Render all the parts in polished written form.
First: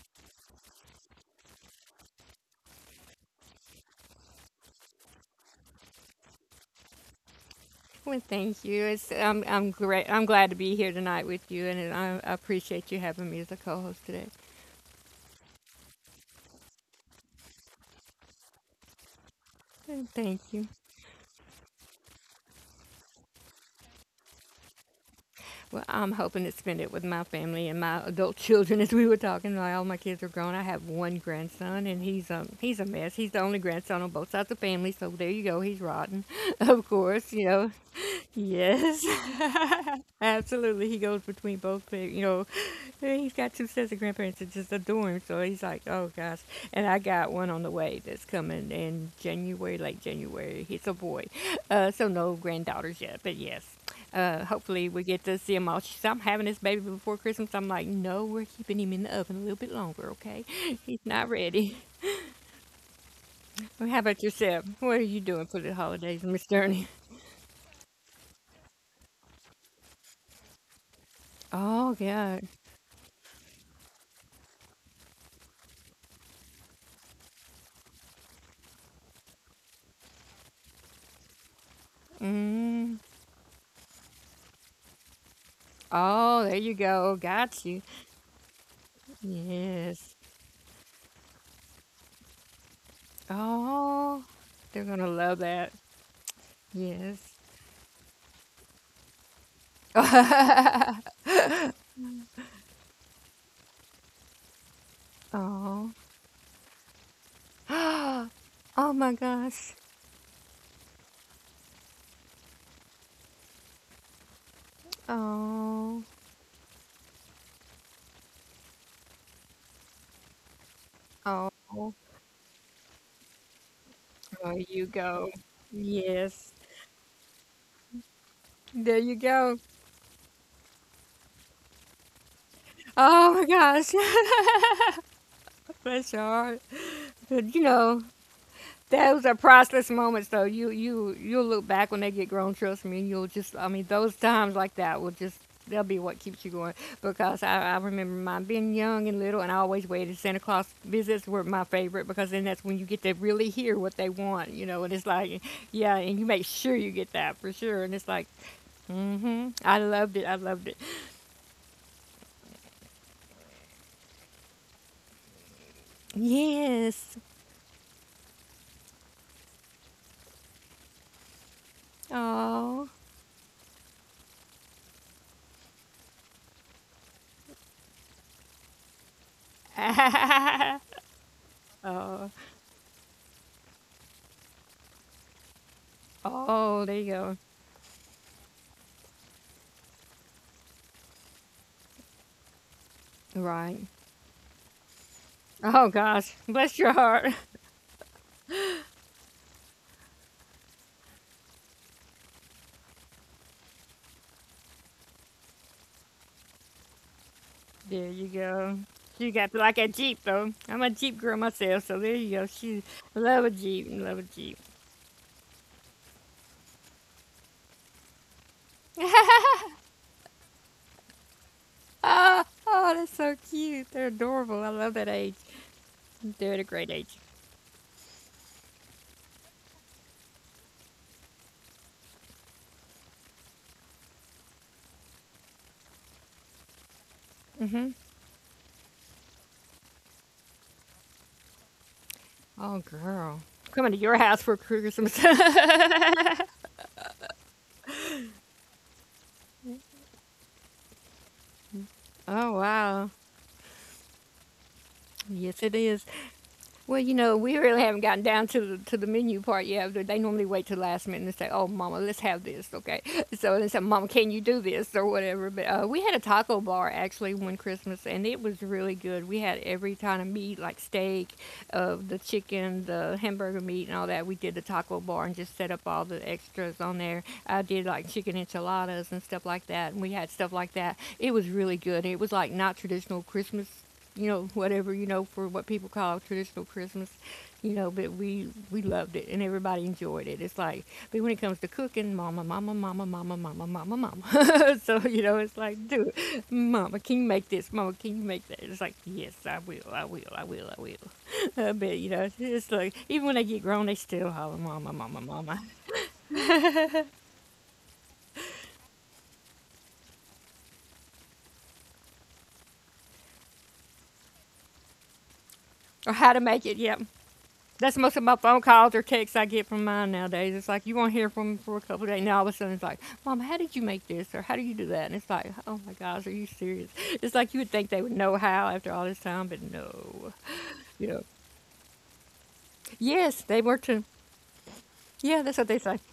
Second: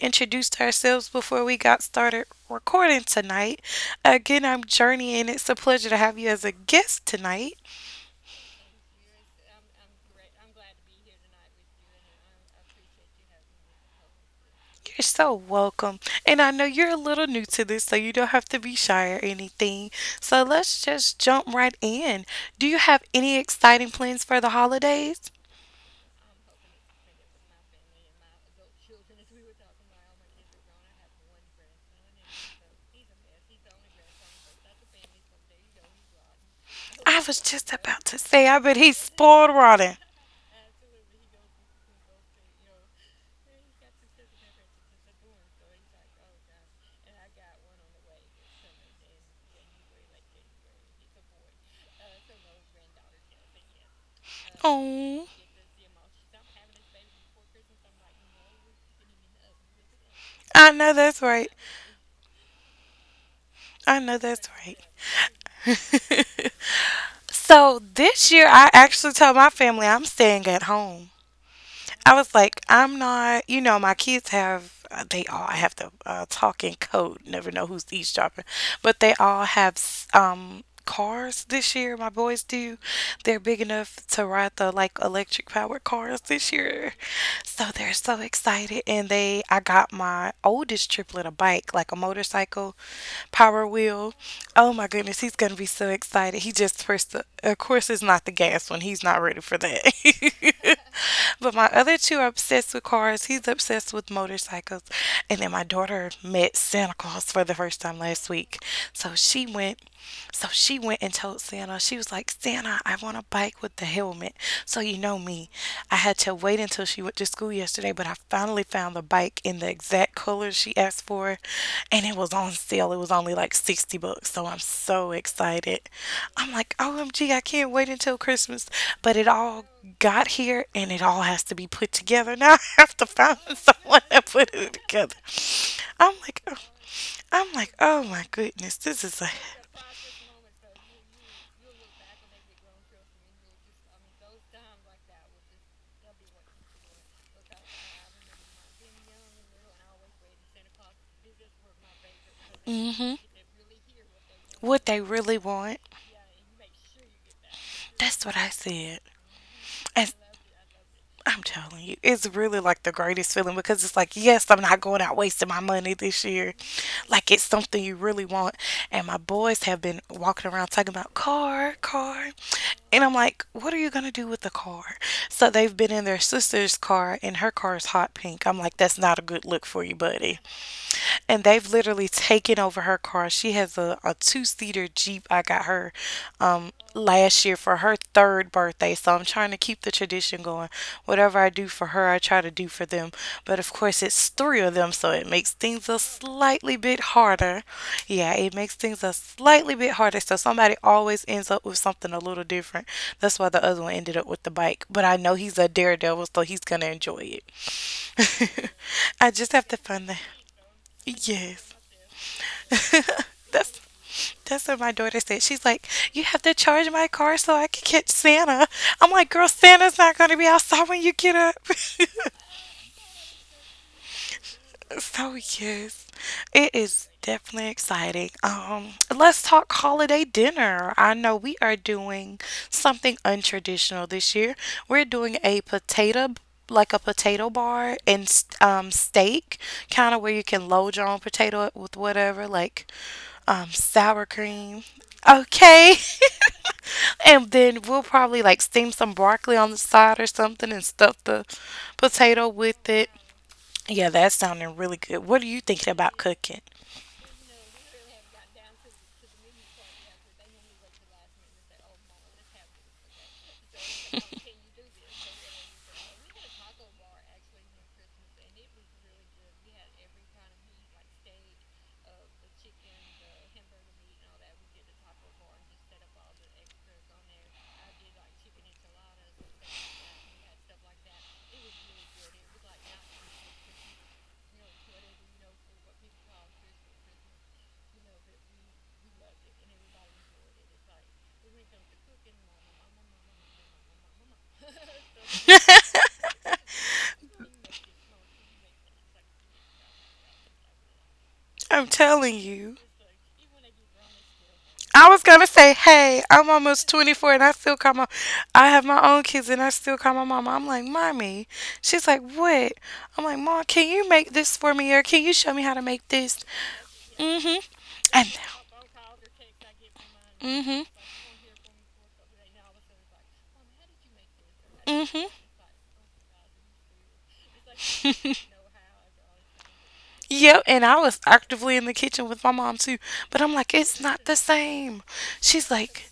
introduced ourselves before we got started recording tonight. Again, I'm Journey, and it's a pleasure to have you as a guest tonight. Well, thank you. It's I'm great. I'm glad to be here tonight with you, and I appreciate you having me as a co-host today. You're so welcome. And I know you're a little new to this, so you don't have to be shy or anything. And So thank you. let's just jump right in. Do you have any exciting plans for the holidays? Well, I'm hoping to spend it with my family and my adult children, as we were talking. Like, all my kids are grown. I have one grandson, and he's a mess. He's the only grandson on both sides of the family, so there you go. He's rotten, of I course. was You just know, about to say, I bet he's yes, spoiled rotten. absolutely. He goes between both, you know. And He's got two sets of grandparents that just adore him, so he's like, oh gosh. And I got one on the way that's coming in January, late January. He's a boy, so no granddaughters yet, but yes. Hopefully we get Oh, to see him all. She said, I'm having this baby before Christmas. I'm like, no, we're keeping him in the oven a little bit longer, okay? I know He's that's not right. ready. Well, I how know about that's yourself? What are you doing for the right. holidays, Miss Journey? So this year, I actually told my family I'm staying at home. Oh, I was God. like, I'm not, my kids have, they all I have the talking code, never know who's eavesdropping, but they all have cars this year. My boys do. They're big enough to ride the like electric powered cars Oh, this there you year. go. So Got you. they're so excited. And they, I got Yes. my oldest triplet a bike, like a motorcycle power wheel. Oh, Oh they're my gonna goodness, he's love gonna be that. so excited. He just first, Yes. of course, it's not the gas one. He's not ready for that. but my other two are obsessed with cars. He's obsessed with motorcycles. And then my Oh. daughter met Santa Claus for the first time last week. Oh So my she gosh. went. So she went and told Santa, she was like, "Santa, I want a bike with the helmet." So you know me. I Oh. had to wait until she went to school yesterday, but I finally found the bike in the exact color she asked for. Oh. Oh, And it was on sale. It was only like $60. So I'm you so go. excited. I'm Yes. like, omgi can't wait until Christmas. There you But it go. all got here and it all has to be put together. Now I have to Oh find my gosh. someone that put it together. Bless I'm your like, oh, heart. I'm But you like, oh know, my goodness, this is those a are priceless moments, though. You'll look back when they get grown. Trust me, you'll just. I mean, those times like that will just. They'll be what keeps you going because I remember mine being young and little, and I always waited. Santa Claus visits were my favorite because then that's when you get to hmm. really hear what they want, you know. What And they it's really like, want. yeah, and you make sure you get that for sure. And it's That's like, what I said. mm-hmm, I As loved it. I loved it. I'm telling you, it's really like the greatest feeling because it's like, yes, I'm not going out wasting my money this year. Yes. Like it's something you really want. And my boys have been walking around talking about car, car. Oh. And I'm like, what are you gonna do with the car? So they've been in their sister's car and her car is hot pink. I'm like, that's not a good look for you, buddy. And they've literally oh. taken over her car. She has a two seater Jeep I got her Oh, there you go. last year for her third birthday. So I'm trying to keep the tradition going. Whatever I do for her, I try to do for them. But of Right. course, it's three of them, so it makes things Oh a gosh, slightly bless your bit heart. harder. Yeah, it makes things a slightly bit harder. So somebody always ends up with something a little different. That's why the other one ended up with the bike. But I know he's a daredevil, so he's going to enjoy There you it. go. I She just got to have to like a find the. jeep though. I'm a jeep girl Yes. myself, so there you go. She love a that's jeep, and love a jeep. that's what my daughter said. She's like, "You have to charge my car so I can catch Santa." I'm like, "Girl, oh, Santa's not going to be outside when you get up." oh, that's so cute. They're adorable. I love that So age. yes, They're at a it great is age. definitely exciting. Let's talk holiday dinner. I know we are doing something untraditional this year. We're doing a potato like a potato Hmm. bar and steak, kind of where you can load your own potato with whatever, Oh like girl, coming to your sour house for cream. Christmas. Okay. oh And then we'll probably like steam some broccoli on the side or something and stuff the potato with wow. it. Yeah, that's sounding really good. What are you Yes, it thinking is. about cooking? Well, you know, we really haven't gotten down to the menu part yet. They normally wait till the last minute and say, "Oh, Mama, let's have this, okay?" So they say, "Mama, can you do this or whatever?" But we had a taco bar actually one Christmas, and it was really good. We had every kind of meat, like steak, the chicken, the hamburger meat, and all that. We did the taco bar and just set up all the extras on there. I did like chicken enchiladas and stuff like that, and we had stuff like that. It was really good. It was like not traditional Christmas, you know, whatever, you know, for what people call traditional Christmas, you know, but we loved it and everybody enjoyed it. It's like, but when it comes to cooking, mama, mama, mama, mama, mama, mama, mama. So, you know, it's like, dude, mama, can you make this? Mama, can you make that? It's like, yes, I will, I will, I will, I will. I'm But, you know, telling it's you. like, even when they get grown, they still holler, mama, I mama, was gonna mama. say, hey, I'm almost 24 and I still call my, I have my own kids and I still call my mama. I'm like, mommy. She's like, what? I'm like, mom, can you make this for me or can you show me how to make Or how to this? make it, yep. Mm-hmm. That's most of my And phone calls or texts I get from mine nowadays. It's mm-hmm. like you won't hear from me for a couple of days. Now all of a sudden it's like, Mom, how did you make this or how do you do that? And it's like, oh my gosh, are you serious? It's like you would think they would Mm-hmm. know how after all this time, but no. yep. And I You was know, actively in the kitchen with my mom too, yes, but I'm they like, were it's too. not the same. Yeah, that's what She's they say. like,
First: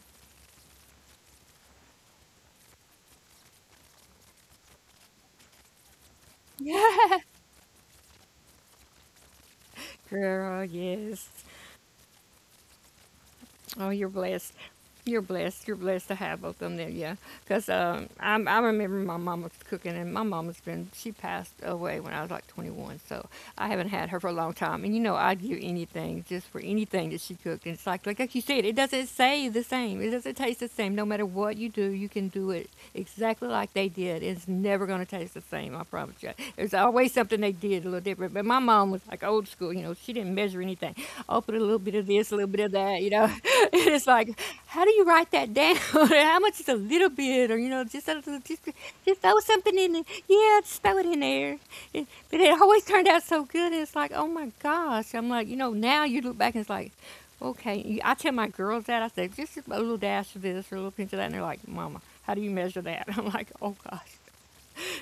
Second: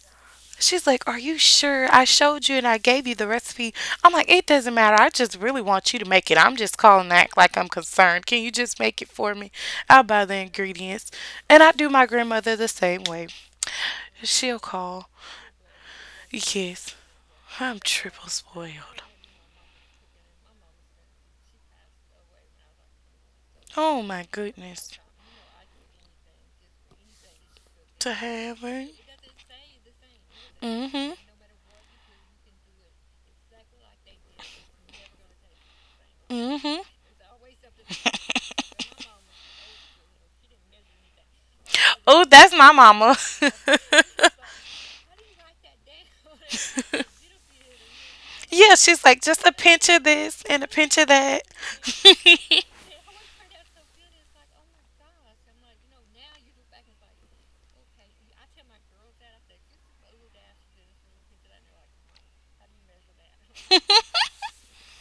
She's like, are you sure? I showed you and I gave you the recipe. I'm like, it doesn't matter. I just really want you to make it. I'm just calling Yeah, that like I'm concerned. Can you just make it for me? I'll buy the girl, ingredients. yes. And I do my grandmother the same way. Oh, you're blessed. She'll call. You're blessed. You're blessed to have both of them there, Yes, yeah. Because I'm triple I remember spoiled. my mama cooking, and my mama's been, she passed away when I was like 21, so I haven't Oh had her my for a long time. And goodness. you know, I'd give anything just for anything that she cooked. And it's like, To like you have said, it it. doesn't say the same. It doesn't taste the Mm same. No hmm. matter what you do, you can do it exactly like they did. It's never going to taste the same, I promise you. There's Mm always something they did a little hmm. different. But my mom was like old school, you know, she didn't measure anything, open a little bit of Oh, this, a little that's bit of my that, you mama. know. And it's like, how do you write that down? How much is a little bit, or you know, just a little- just Yeah, she's just like, throw just a something pinch in there. of this Yeah, and a just throw pinch it of in that. there. And but it always turned out so good. It's like, oh my gosh. I'm like, you know, now you look back and it's like, okay. You I tell my girls that I say just a little dash of this, or a little pinch of that, and they're like, Mama, how do you measure that? I'm like, oh gosh.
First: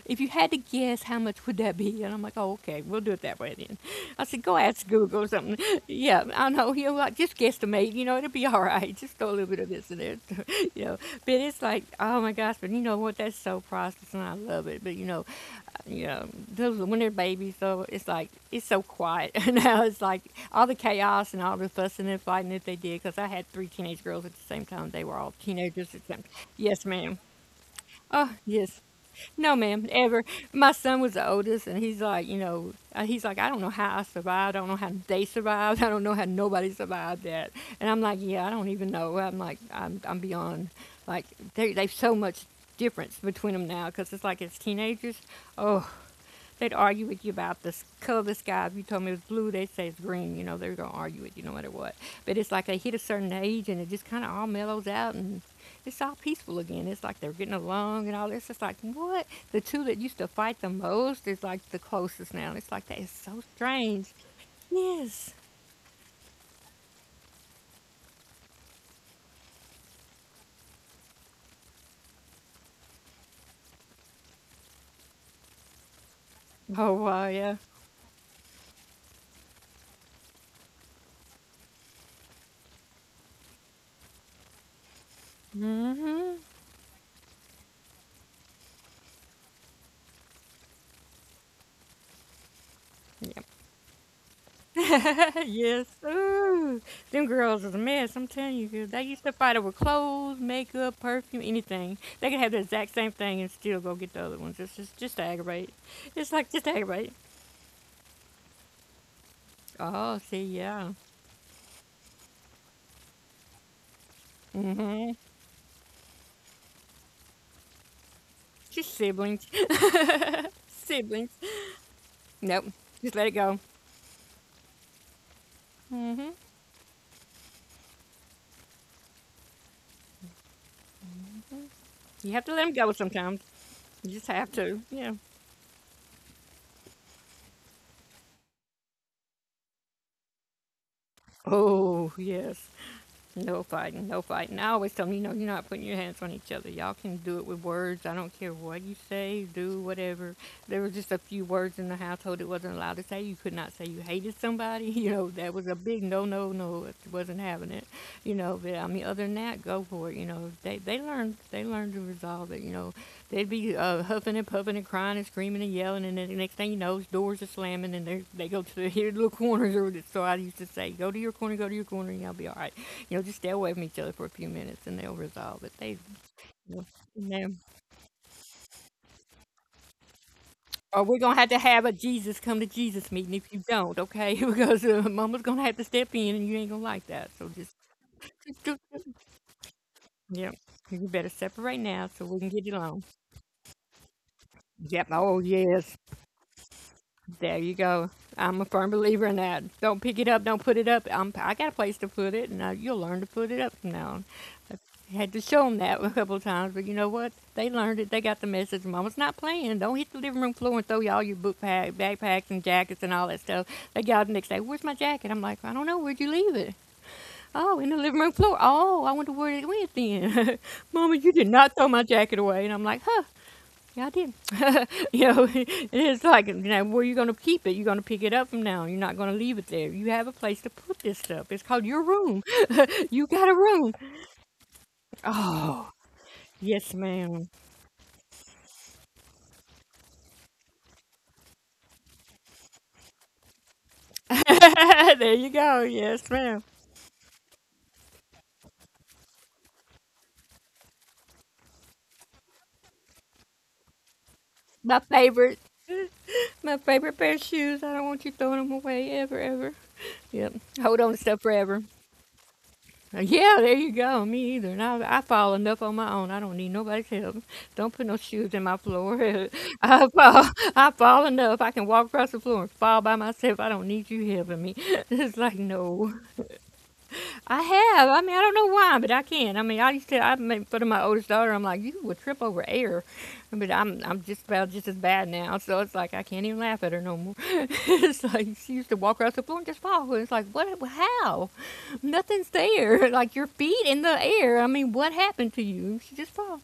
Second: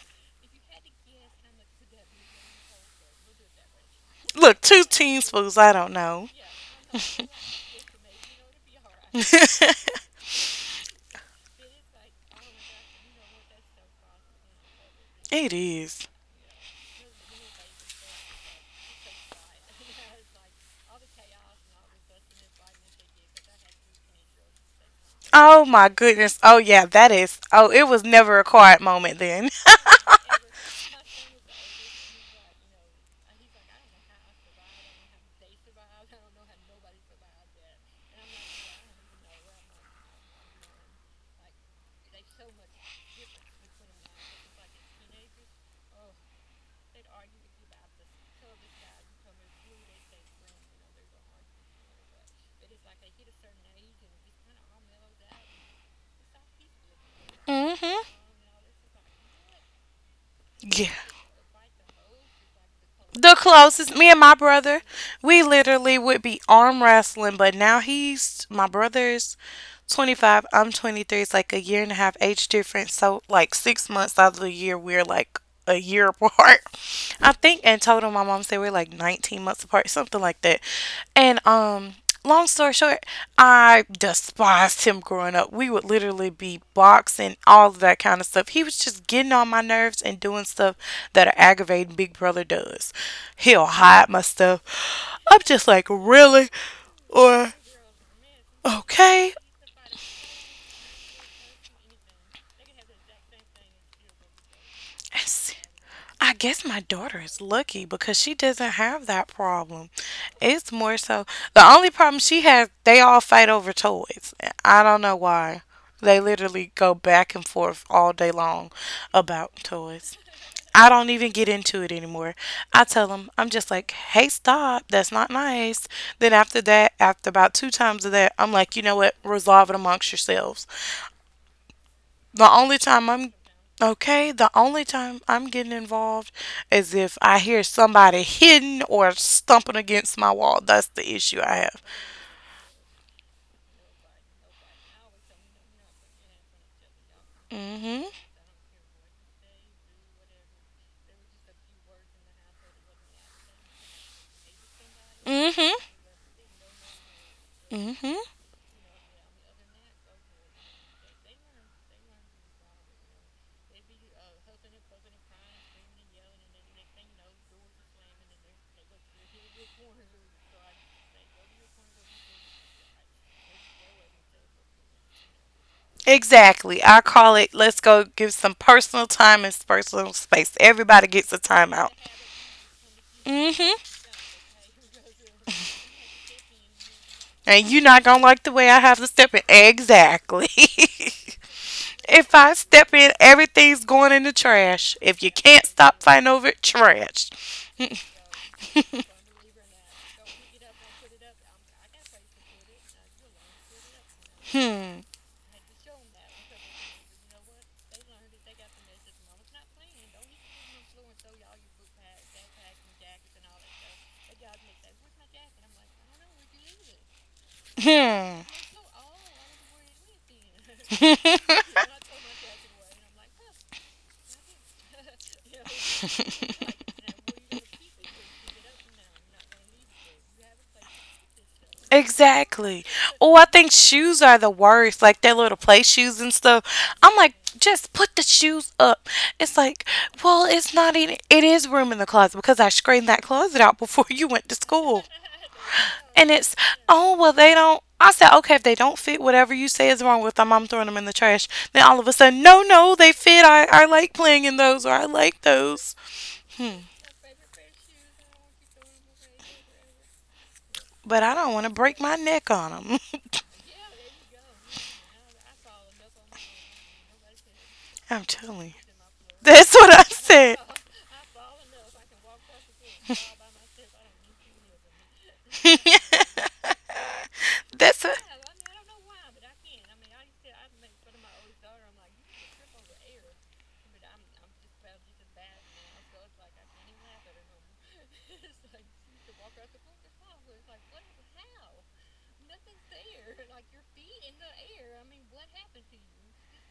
If you had to guess, how much would that be? And I'm like, oh, okay, we'll do it that way then. I said, go Look, two ask Google or teaspoons, something. I don't Yeah, know. I know. You know, like, just guesstimate. You know, it'll be all right. Just throw a little bit of this and there. You know, but it's like, oh my gosh, but you know what? That's so priceless, and I love it. But It is. you know, those when they're babies, so it's like it's so quiet now. It's like all the chaos and all the fussing and fighting that they did. Because I had three teenage girls at the same time. They were all Oh my teenagers at the same time. goodness. Oh yeah, Yes, that ma'am. is. Oh, it was Oh, never a quiet yes. moment then. No, ma'am, ever. My son was the oldest, and he's like, you know, he's like, I don't know how I survived. I don't know how they survived. I don't know how nobody survived that. And I'm like, yeah, I don't even know. I'm like, I'm beyond, like, they've so much difference between them now because it's like it's teenagers. Oh, they'd argue with you about the color of the sky. If you told me it was blue, they'd say it's green. You know, they're going to argue with you no matter what. But it's like they hit a certain age and it just kind of all mellows out and it's all peaceful again. It's like they're getting hmm. along and all this. It's like, what? The two that used to fight the Yeah. most is like the closest now. It's like that is The so closest, me strange. and my brother, Yes. we literally would be arm wrestling, but now he's my brother's 25, I'm 23. It's like a year and a half age difference. So, like, 6 months out of the year, we're like a year apart. Oh, I wow, think yeah. in total, my mom said we're like 19 months apart, something like that. And, long story short, I despised him growing up. We would literally Mm-hmm. be boxing, all of that kind of stuff. He was just getting on my nerves and doing stuff that are aggravating Big Brother does. Yeah. He'll hide my stuff. I'm just like, Yes. really? Ooh. Them Or, girls was a mess, I'm telling you, 'cause they used okay. to fight over clothes, makeup, perfume, anything. They could have the exact same thing and still go get the other ones. It's just to aggravate. I It's like guess just to my aggravate. daughter is lucky because she doesn't have that problem. Oh, see, It's yeah. more so the only problem she has, they all fight over toys. I don't Mm-hmm. know why. They literally go back and forth all day long Just siblings. about toys. I don't even Siblings. get into it anymore. Nope. I tell Just them, let it I'm go. just like, hey, stop. That's not nice. Then Mm-hmm. after that, after about two times of that, I'm like, you know what? Resolve it amongst yourselves. You have The to let them only go time I'm sometimes. You just okay, the have to. only Yeah. time I'm getting involved is if I hear somebody hitting or stumping against my wall. That's the issue I have. Oh, yes. No fighting, no fighting. I always tell them, you know, you're not putting your hands on each other. Y'all can do it with Mhm. words. I don't care what you say, do whatever. There was just a few words in the household it wasn't allowed to say. You could not say you hated somebody. You know, that Mhm. was a big no, no, no. It wasn't having it. Mhm. You know, but I mean, other than that, go for it. You know, they learned to resolve it. You know, they'd be huffing and puffing and crying and screaming and yelling, and then the next thing you know, doors are slamming and they go to their little corners. Or so I used to say, go to your corner, go to your corner, and y'all be all right. You'll just stay away from each other for a few minutes and they'll resolve it. Exactly. I call it They let's go give some personal time and personal space. Everybody or we're gets a gonna have to timeout. have a Jesus come to Jesus meeting if you Mhm. don't, okay? Because Mama's gonna have to step in and you ain't gonna like that. So And you're just, not going to like the way I just, have to step in. Exactly. yeah, you better separate now if so we I can get step in, along. everything's going in the trash. Yep. If you Oh can't stop yes, fighting over it, trash. there you go. I'm a firm believer in that. Don't pick it up. Don't put it up. I got a place to put it, and you'll learn to put it up from now on. Hmm. I had to show them that a couple of times, but you know what? They learned it. They got the message. Mama's not playing. Don't hit the living room floor and throw y'all your book pack, backpacks and jackets and all that stuff. They got out the next day. Where's my jacket? I'm like, I don't know. Where'd you leave it? Oh, in the living room Hmm. floor. Oh, I wonder where it went then. Mama, you did not throw my jacket away. And I'm like, huh? Yeah, I did. It's like, where are you going to keep it? You're going to pick it up from now. You're not going to leave it there. You have a place to put this stuff. It's called your room. Exactly. You Oh, I got a think room. shoes are the worst. Like their little play Oh. shoes and stuff. Yes, I'm like, ma'am. just put the shoes up. It's like, well, it's not even. It is room in the closet because I screened that closet out before you went to school. There you go. And Yes, it's, ma'am. oh well, they don't. I said, okay, if they don't fit whatever you say is wrong with them, I'm throwing them in the trash. Then all of a sudden, no, no, they fit. I like playing in those or I My like favorite, those. Hmm. my favorite pair of shoes. I don't want you throwing them away ever, ever. Yep. Hold on But to I stuff don't want to forever. break my neck on them. Yeah, there you go. Me either. And I fall enough on my own. I don't need nobody's help. Don't put no I'm shoes telling in you. my floor. That's what I I fall. said. I fall enough. I can walk across the floor and fall by myself. I don't need you helping me. It's like no. I That's a, have. I mean, I don't know why, but I can. I mean, I used to. I made fun of my oldest daughter. I'm like, you would trip over air, but I'm just about just as bad now. So it's like I can't even laugh at her no more. It's like she used to walk across the floor and just fall. It's like what? How? Nothing's there. Like your feet in the air. I mean, what happened to you? She just fell.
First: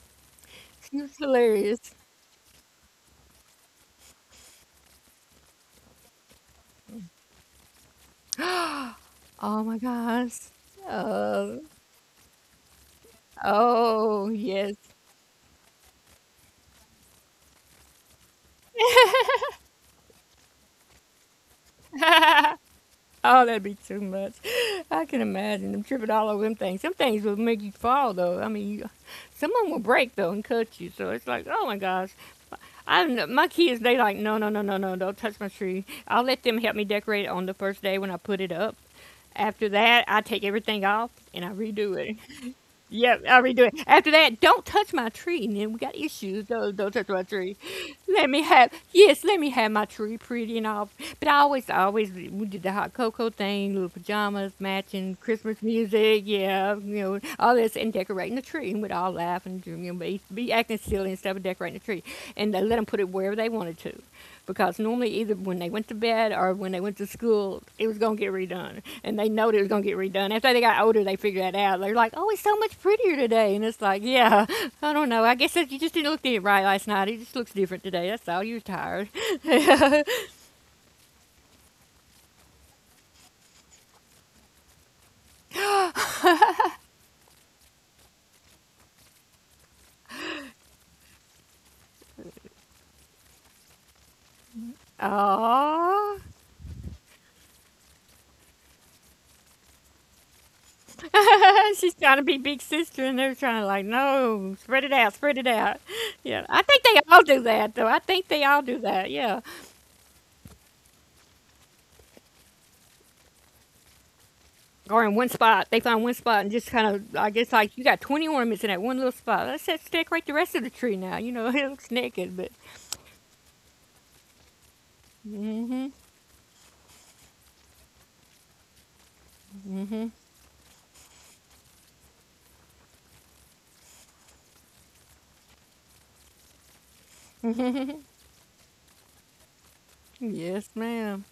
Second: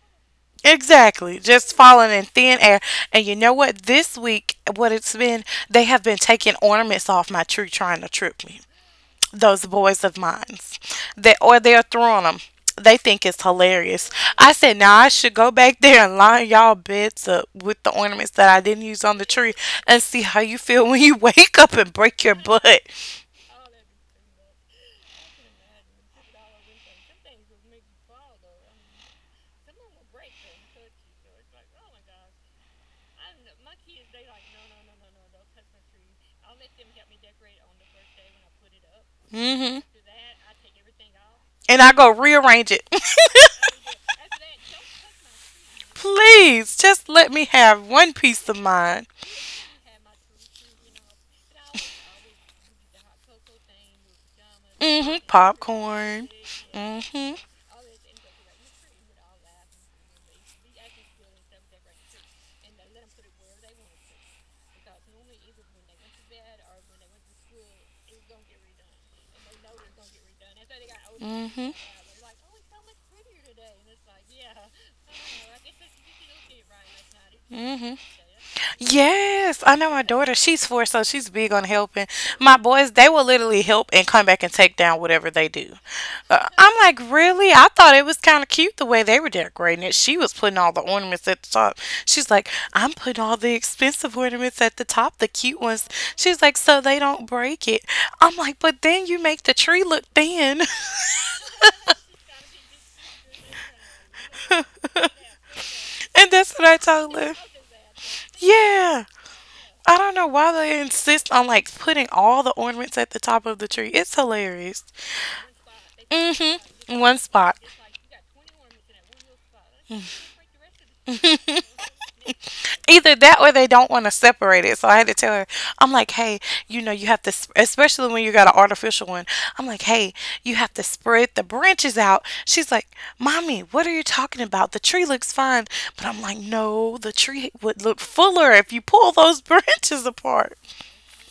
She was exactly. Just hilarious. falling in thin air. And you know what? This week, what it's been, they have been taking ornaments off my tree trying to trip me. Oh Those my boys of gosh. mine, that Uh, or they're throwing them, they think it's hilarious. oh I yes. said now I should go back there and line y'all beds up with the ornaments that I didn't use on the tree and see how you feel when you wake up and break your butt. Oh, that'd be too much. I can imagine them tripping all over them things. Some things will make you fall, though. Some of them will break though and cut you. So it's like, oh my gosh. I my kids, they like, no, no, no, no, no, don't touch my tree. I'll let them help me decorate it on the first day when I put it up. After Hmm. that, I take everything off and I And I redo go it. rearrange it. Yep, I'll redo it. After that, don't touch my tree. And then we got issues. Don't, please don't touch just my let me tree. have one Let me piece of have, mind. yes, let me have my tree pretty and all. But we did the hot cocoa thing, little pajamas, matching Hmm. Christmas music, Popcorn. yeah, Hmm. all this, and decorating the tree. And we'd all laugh and be acting silly and stuff and decorating the tree. And they let them put it wherever they wanted to, because normally either when they went to bed or when they went to school, it was going to get redone. And they know it was going to get redone. After they got older, they figured that Hmm. out. They're like, oh, it's so much prettier today. And it's like, yeah, I don't know. I guess that you just didn't look at it right last night. It just looks different Hmm. today. That's all. You're tired. Yes, I know my daughter. She's four, so she's big on helping. My boys, they will literally help and come back and take down whatever they do. I'm like, really? I thought it was kind of cute the way they were decorating it. She was putting all the ornaments at the top. She's like, I'm putting all the expensive ornaments at the top, the cute ones. Aww. She's like, so they don't break it. I'm like, but then you make the tree look thin. She's trying to be big sister, and they're trying to like, no, and spread it out, spread it out. Yeah, that's I what I think they told all her. do that, though. I think they all do Yeah. that. Yeah. I don't know why they insist on like putting all the ornaments at the top of the tree. It's hilarious. Or in one spot. They find one spot and just kind Mm-hmm. of, One I guess, spot. like you got 20 ornaments in that one little spot. Let's just decorate the rest of the tree now. It looks naked, but. Either that or they don't want to separate it. So I had to tell her, Mm hmm. I'm like, hey, you know, you have to, especially when you got an artificial one, I'm like, Mm hmm. hey, you have to spread the branches out. She's like, mommy, what are you talking about? The tree looks fine. But I'm like, no, the tree Mm would look hmm. fuller if you pull those branches apart. Yes, ma'am.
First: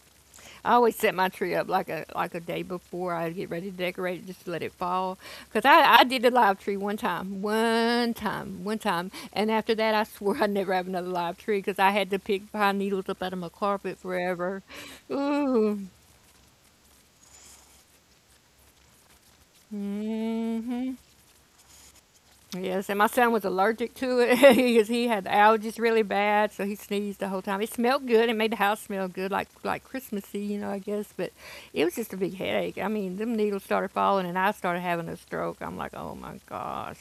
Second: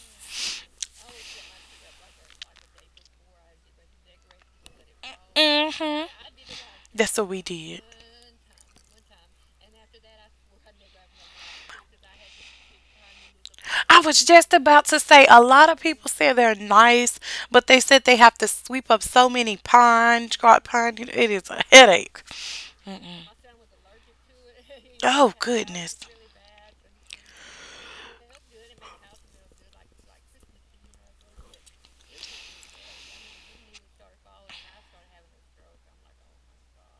I always set my tree up like a day before I get ready to decorate it, just to let it fall. Cause I Mm-hmm. did the live tree That's what we did. One time, and after that I swore I'd never have another live tree because I had to pick pine needles up out of my carpet I was just forever. about to say a lot Ooh. of people say they're nice, but they said they have to sweep up so many pines, Mm drop hmm. pine. It is a headache. Yes, and my Mm-mm. son was allergic to it because he had Oh, allergies goodness. really bad, so he sneezed the whole time. It smelled good; it made the house smell good, like Christmassy, I guess. But it was just a big headache. I mean, them needles started falling, and I started having a stroke. I'm like, oh my gosh,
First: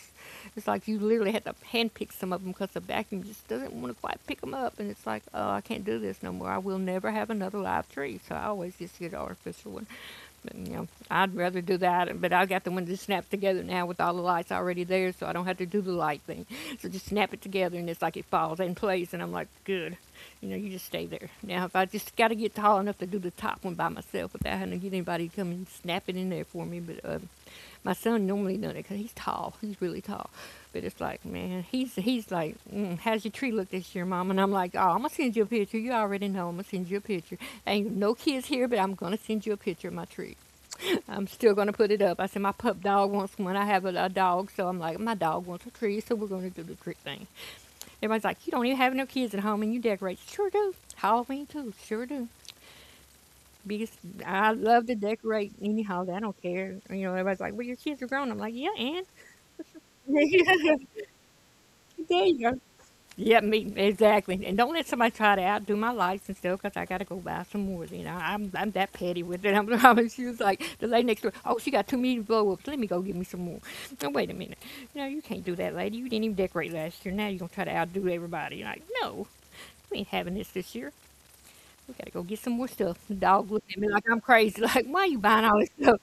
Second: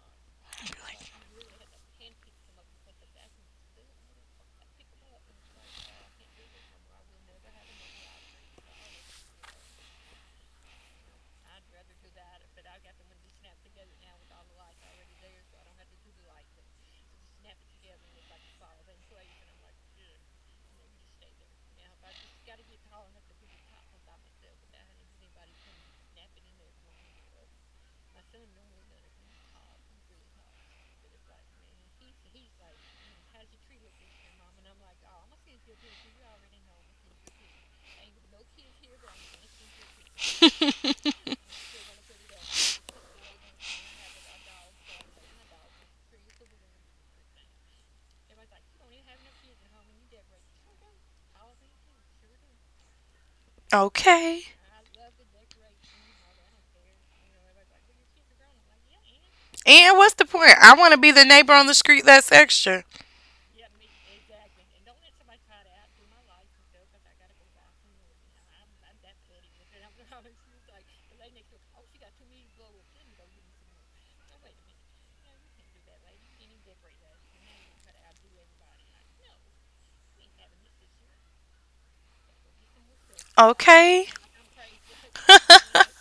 it's like you literally had to handpick some of them because the vacuum just doesn't want to quite pick them up, and it's like, oh, I can't do this no more. I will never have another live tree, so I always just get an artificial one. And, I'd rather do that, but I got the window snapped together now with all the lights already there, so I don't have to do the light thing. So just snap it together, and it's like it falls in place, and I'm like, good. You know, you just stay there. Now, if I just got to get tall enough to do the top one by myself without having to get anybody to come and snap it in there for me, but my son normally does it because he's tall. He's really tall. But it's like, man, he's like, mm, how's your tree look this year, mom? And I'm like, oh, I'm gonna send you a picture. You already know I'm gonna send you a picture. Ain't no kids here, but I'm gonna send you a picture of my tree. I'm still gonna put it up. I said my pup dog wants one. I have a dog, so I'm like, my dog wants a tree, so we're gonna do the tree thing. Everybody's like, you don't even have no kids at home, and you decorate. Sure do. Halloween too. Sure do. Biggest, Okay. I love to decorate any holiday. I don't care. You know, everybody's like, well, your kids are grown. I'm like, yeah, and And what's the point? I want to be the neighbor on the street there that's you go. extra. Yeah, me exactly. And don't let somebody try to outdo my license though, 'cause I gotta go buy some more. You know, I'm that petty with it. I'm she was like the lady next door. Oh, she got too many blow ups. Let me go get me some more. No, wait a minute. No, you can't do that, lady. You didn't even decorate last year. Now you're gonna try to outdo everybody. You're like, no, we ain't having this year. "We gotta go get some more stuff." The dog looked at me like Okay. I'm crazy, like, "Why you buying all this stuff?"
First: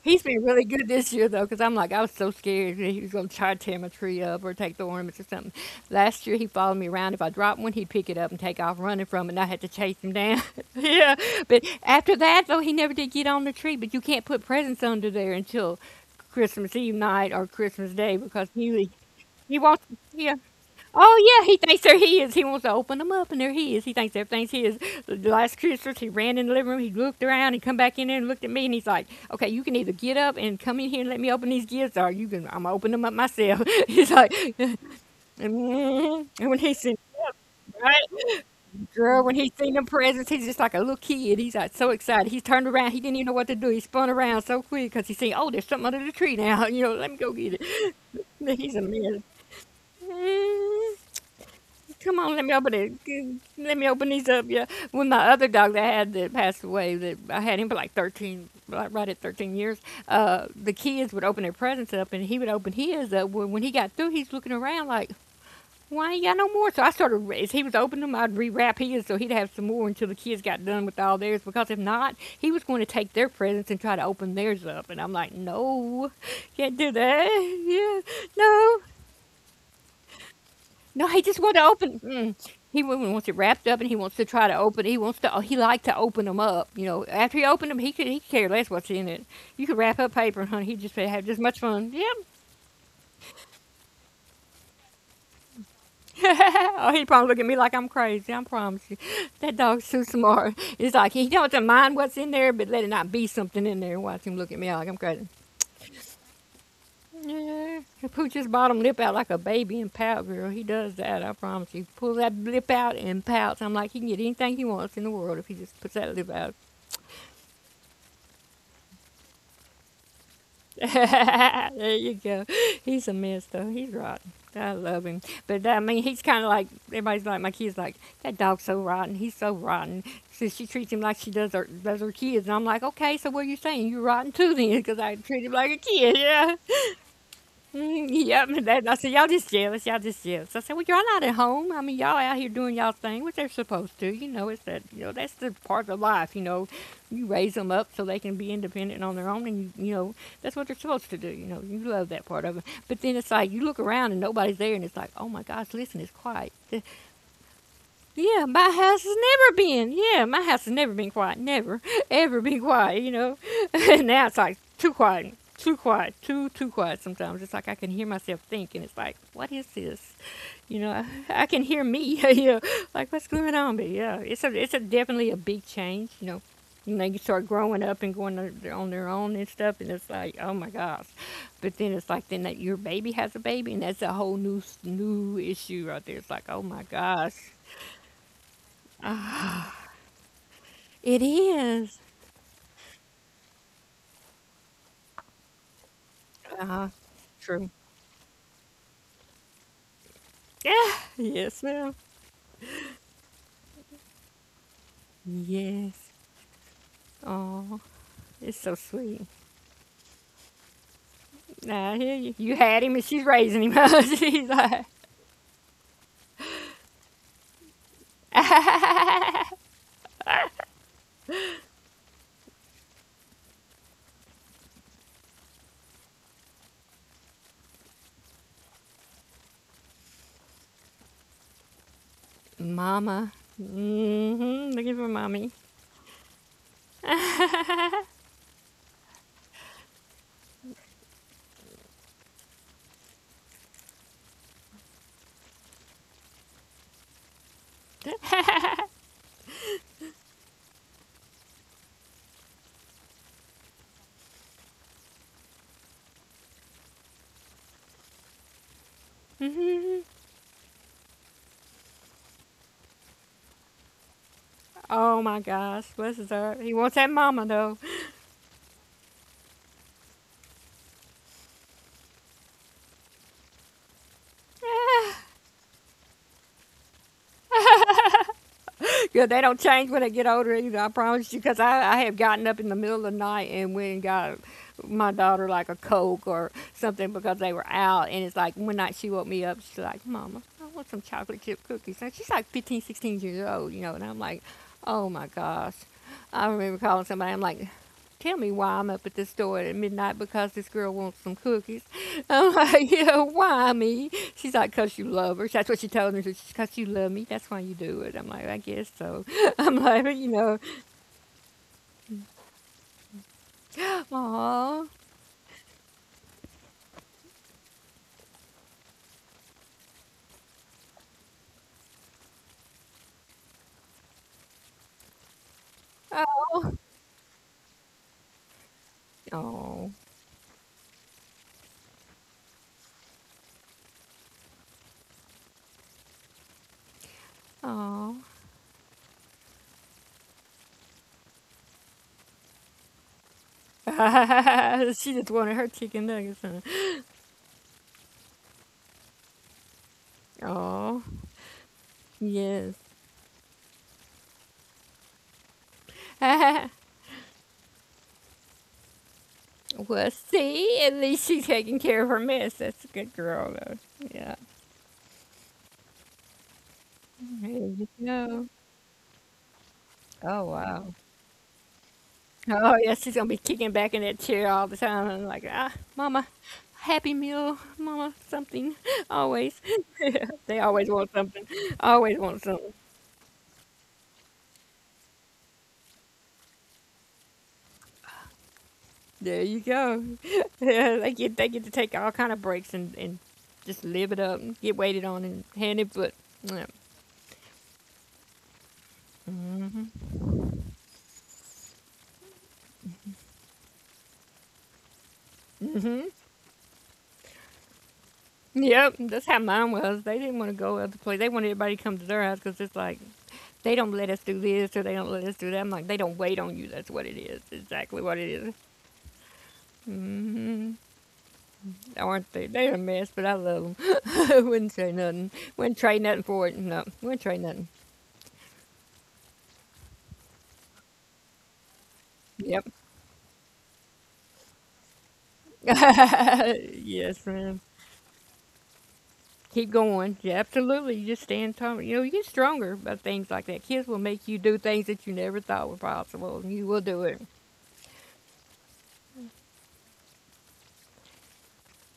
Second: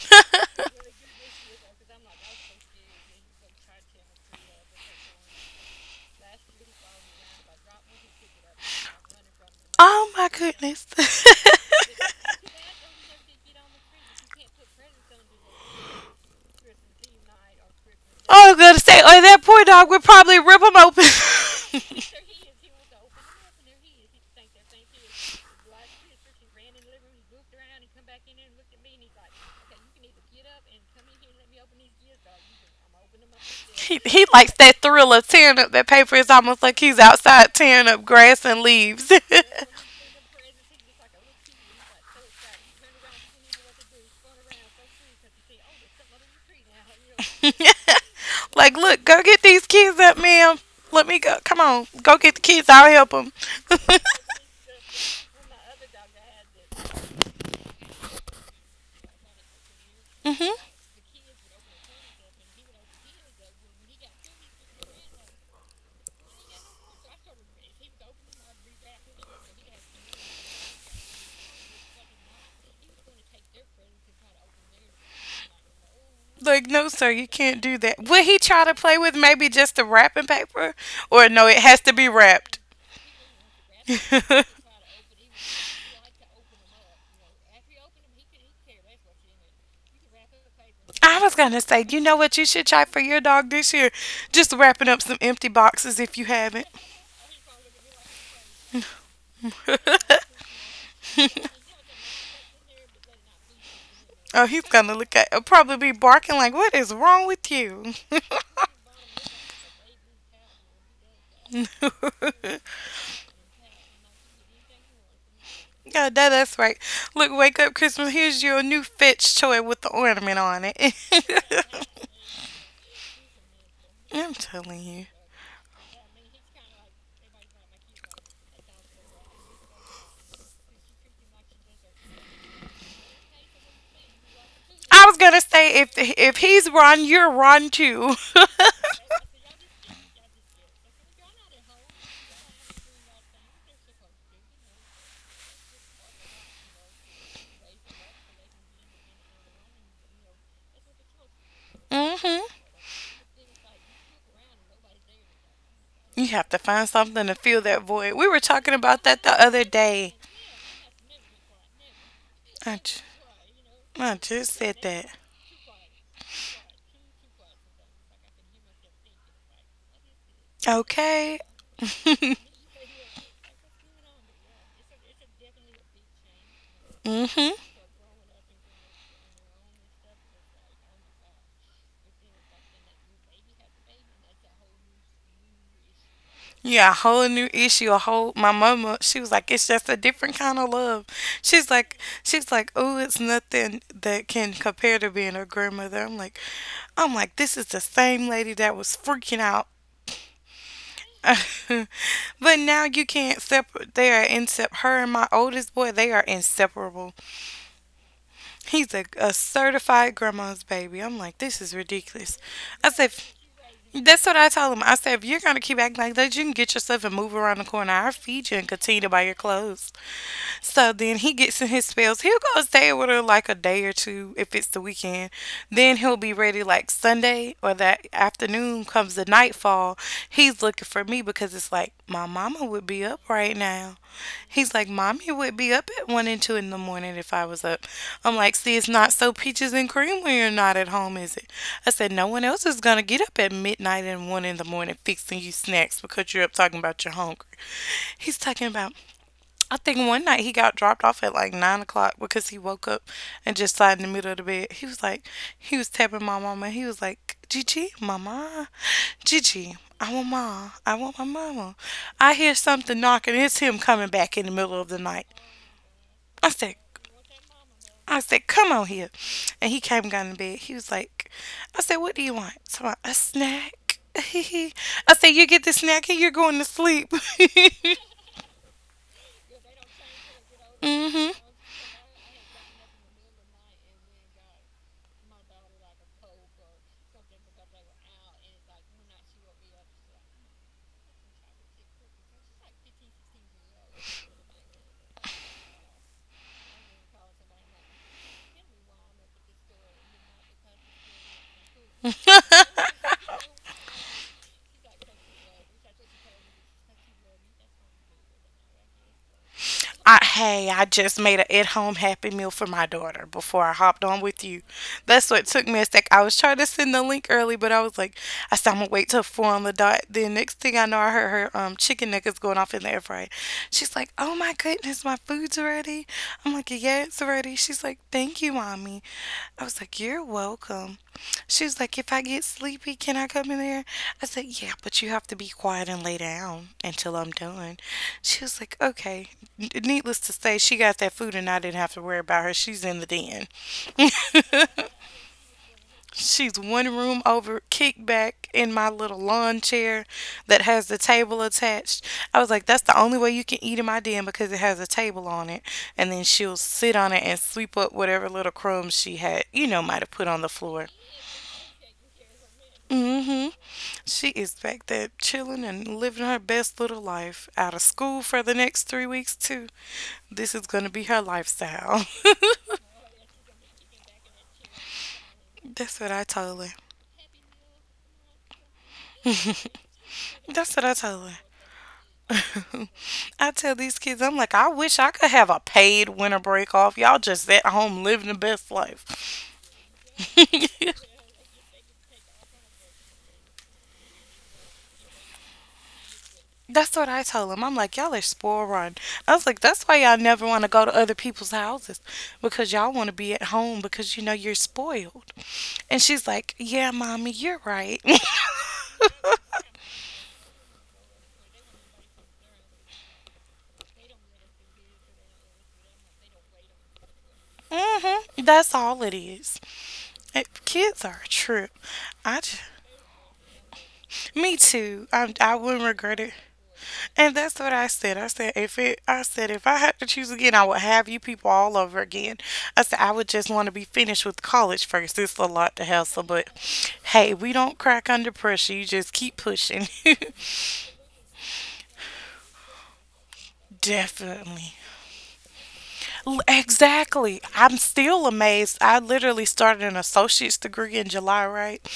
He's been really good this year though, 'cause I'm like, I was so scared that he was gonna try to tear my tree up or take the ornaments or something. Last year he followed me around. If I dropped one, he'd pick it up and take off running from it, and I had to chase Oh, him my down. goodness. Yeah, but after that though, he never did get on the tree. But you can't put presents under there until Christmas Eve night or Christmas Day Oh, because I was gonna say at that he point, wants, dog would yeah. probably rip them open. Oh yeah, he thinks they're he his. He wants to open them up, and they're his. He thinks everything's his. The last Christmas, he ran in the living room. He looked around. He come back in there and looked at me, and he's like, "Okay, you can either get up and come in here and let me open these gifts, or you can. I'm gonna open them up myself." he, he's he like, likes that thrill of tearing up that paper. It's and when almost he like seen he's outside tearing up right, grass and leaves. girl, when he seen them presents, he's just like a little kid. He's like so excited. He turned around. He didn't even know what to do. He spun around so quick because he seen, oh, there's something under the tree now. You know, let me go get it. Like, He's a look, go mess. get these kids up, ma'am. Let me go. Come on, go Come on, get the let me kids. open I'll it. help them. G- Let me open these up. Yeah, when my other dog that I had that passed away, that I had him for like thirteen, right at 13 years. Hmm. The kids would open their presents up, and he would open his up. When he got through, he's looking around like, "Why ain't got no more?" So I started as he was opening them, I'd rewrap his so he'd have some more until the kids got done with all theirs. Because if not, he was going to take their presents and try to open theirs up, and I'm like, "No, Like, can't no, do sir, you that. can't do that. Yeah, Would he try to no." play with maybe just the wrapping paper? No, he Or just no, want it to has to open. be Mm. wrapped. He wants it wrapped up, and he wants to try to open. He wants to. Oh, He likes to open them up. You know, after he opened them, he could. He could care less what's in it. You could wrap up paper, honey. He just I have was just gonna much say, fun. you know Yep. what you should try for your dog this year? Just wrapping up some empty boxes if you haven't. Oh, he probably look at me like I'm crazy. I promise you, that dog's too smart. It's like he doesn't mind what's in there, but let it not be something in there. Watch him Oh, look he's at me like gonna I'm look at crazy. Probably be barking like, what is wrong with Yeah, you? he pulls his bottom lip out like a baby and pout, girl. He does that, I promise you. He pulls that lip out and pouts. I'm like, he can get anything he wants in the world if he just puts Yeah, that that, lip out. that's right. Look, wake up Christmas, here's your new fetch toy with the ornament on it. There you go. He's a mess, though. He's rotten. I'm I telling love you. him. But, I mean, he's kind of like, everybody's like, my kid's like, that dog's so rotten. He's so rotten. So she treats him like she does her kids. And I'm like, okay, so what are you saying? You're rotten too, then, because I I was gonna treat him like a say if kid, if yeah. he's Ron, you're Ron Mm, too. yeah, and that, I said, y'all just jealous. Y'all just jealous. I said, well, y'all not at home. I mean, y'all out here doing y'all thing, which they're supposed to. You know, it's that, that's the part of life. You know, you raise them up so they can be independent on their own, and you know, that's what they're supposed to do. You know, you love that Hmm. part of it. But then it's like you look around and nobody's there, and it's like, oh my gosh, listen, it's You have quiet. to find something to fill that void. We were talking about that the other day. Yeah, my house has never been quiet. Never, ever been I, ju- quiet, you know? And I now it's just like said too that. quiet, too quiet, too quiet sometimes. It's like I can hear myself thinking. It's like, what is this? You know, Okay. I can hear me. You know, like, what's going on? But yeah, it's a definitely a big change, you know? And they start Hmm. growing up and going on own and stuff, and it's like, oh my gosh! But then it's like, then that your baby has a baby, and that's a whole new issue right there. It's like, oh my Yeah, a whole gosh, new issue. A whole My mama. She was like, it's just a different kind of love. it She's is. like, she's like, oh, it's nothing that can compare to being a grandmother. I'm like, Uh-huh. I'm like, this is True. the same lady that was freaking out. Yeah. Yes, ma'am. But now you can't separate. They are insep. Her and my oldest boy, Yes. they are inseparable. Oh, it's so He's a, sweet. a certified grandma's baby. I'm like, this is Nah, I hear you. ridiculous. You had I him and said, she's raising him. that's what She's I told him. like, I said, if you're gonna keep acting like that, you can get yourself and move around the corner. I'll feed you and continue to buy your clothes. So then he gets in his spells. He'll go stay with her like a day or two if it's the weekend. Then he'll be ready like Sunday or that afternoon comes the nightfall. He's looking for me because it's like my mama would be up Mama. right now. Mm-hmm. He's like, Looking for Mommy mommy. would be up at 1 and 2 in the morning if I was up. I'm like, see, it's not so peaches and cream when you're not at home, is it? I said, no one else is gonna get up at midnight and 1 in the morning fixing you snacks because you're up talking about you're hungry. He's talking about I think one night he got dropped off at like 9 o'clock because he woke up and just sat in the middle of the bed. He was tapping my mama. He was like, Gigi, mama, Mm Gigi, hmm I want my mama. I hear something knocking. It's him coming back in the middle of the Oh night. my gosh. What's his I up? said, He wants that mama though. I said, come on here. And he came down in bed. He was like, I said, what do you want? So I, a snack. I said, you get the snack and you're going to sleep. Yeah, they don't change when I get older either. I Hmm. promise you, because I have gotten up in the middle of the night and went and got my daughter like a Coke or something because they were out. And it's like one night she woke me up. She's like, "Mama, I want some chocolate chip cookies." And she's like 15, 16 years old, you know. And I'm like, "Oh my gosh!" I remember calling somebody. I'm like, "Tell me why I'm up at this store at midnight because this girl wants some cookies." I'm like, yeah, why me? She's like, because you love her. That's what she told me. She's because you love me. That's why you do it. I'm like, I guess so. I'm like, you know, Hey, I just made an at home happy meal for my daughter before I hopped on with you. aw, That's what took me a sec. I was trying to send the link early, but I was like, I said, I'm going to wait till 4 on the dot. Then next thing I know, I heard her chicken nuggets going off in the air fryer. She's like, oh my goodness, my food's ready. I'm like, oh, yeah, it's ready. She's like, thank you, mommy. I was oh, like, you're welcome. She was like, if I get sleepy, can I come in there? I said, yeah, but you have to be quiet and lay down until I'm done. oh. She was like, okay. Needless to say, she got that food and I didn't have to worry about her. She's in the den. She just wanted her chicken nuggets, She's huh? one room over, kicked back in my little lawn chair that has the Oh, table attached. I was like, yes. that's the only way you can eat in my den because it has a table on it. And then she'll sit on it and sweep up whatever little crumbs she had, might Well, have put on the see, floor. at least she's taking care of her mess. That's a good Mm-hmm. girl, though. She Yeah. is back there chilling and living her best little life. There Out of you school for go. the next 3 weeks too. Oh, This is gonna wow. be her lifestyle. Oh yeah, she's gonna be kicking back in that chair all the time and like, ah, That's what I mama, told her. happy meal, mama, something. Always. Yeah, they That's what always I want told her. something. Always want something. I tell these kids, I'm like, I wish I could have a paid winter break off. Y'all just at home living the best life. There you go. Yeah, they get they get to take all kind of breaks, and just live it up and get waited on and hand and foot. Yeah. That's what I told them. I'm like, y'all are spoiled rotten. I was like, that's why y'all never want to go to other people's houses because y'all want to be at home because you know you're spoiled. And Hmm. she's like, yeah, mommy, you're right. Yep, that's how mine was. They didn't want to go other place. They wanted everybody to come to their house because it's like they don't let us do this or they don't let us do that. I'm like, they don't wait on you. That's what it is. Exactly Hmm. what it is. That's all it is. Eh, Mhm. kids are a trip. Aren't I they? just, They're a mess, but I love them. Me Wouldn't say too. nothing. I Wouldn't wouldn't trade regret nothing it. for it. No, wouldn't And trade that's nothing. what I said. I said if I had to choose again, I would have you people all over again. Yep. I said I would just want to be finished with college first. It's a lot to hassle, but Yes, hey, we ma'am. don't crack under pressure. You just keep Keep pushing. going. Yeah, absolutely. You just stand tall. You know, you get stronger by things like that. Kids will make you do Definitely. things that you never thought were possible, and you will do it. Exactly. I'm still amazed. I literally started an associate's degree in July, right?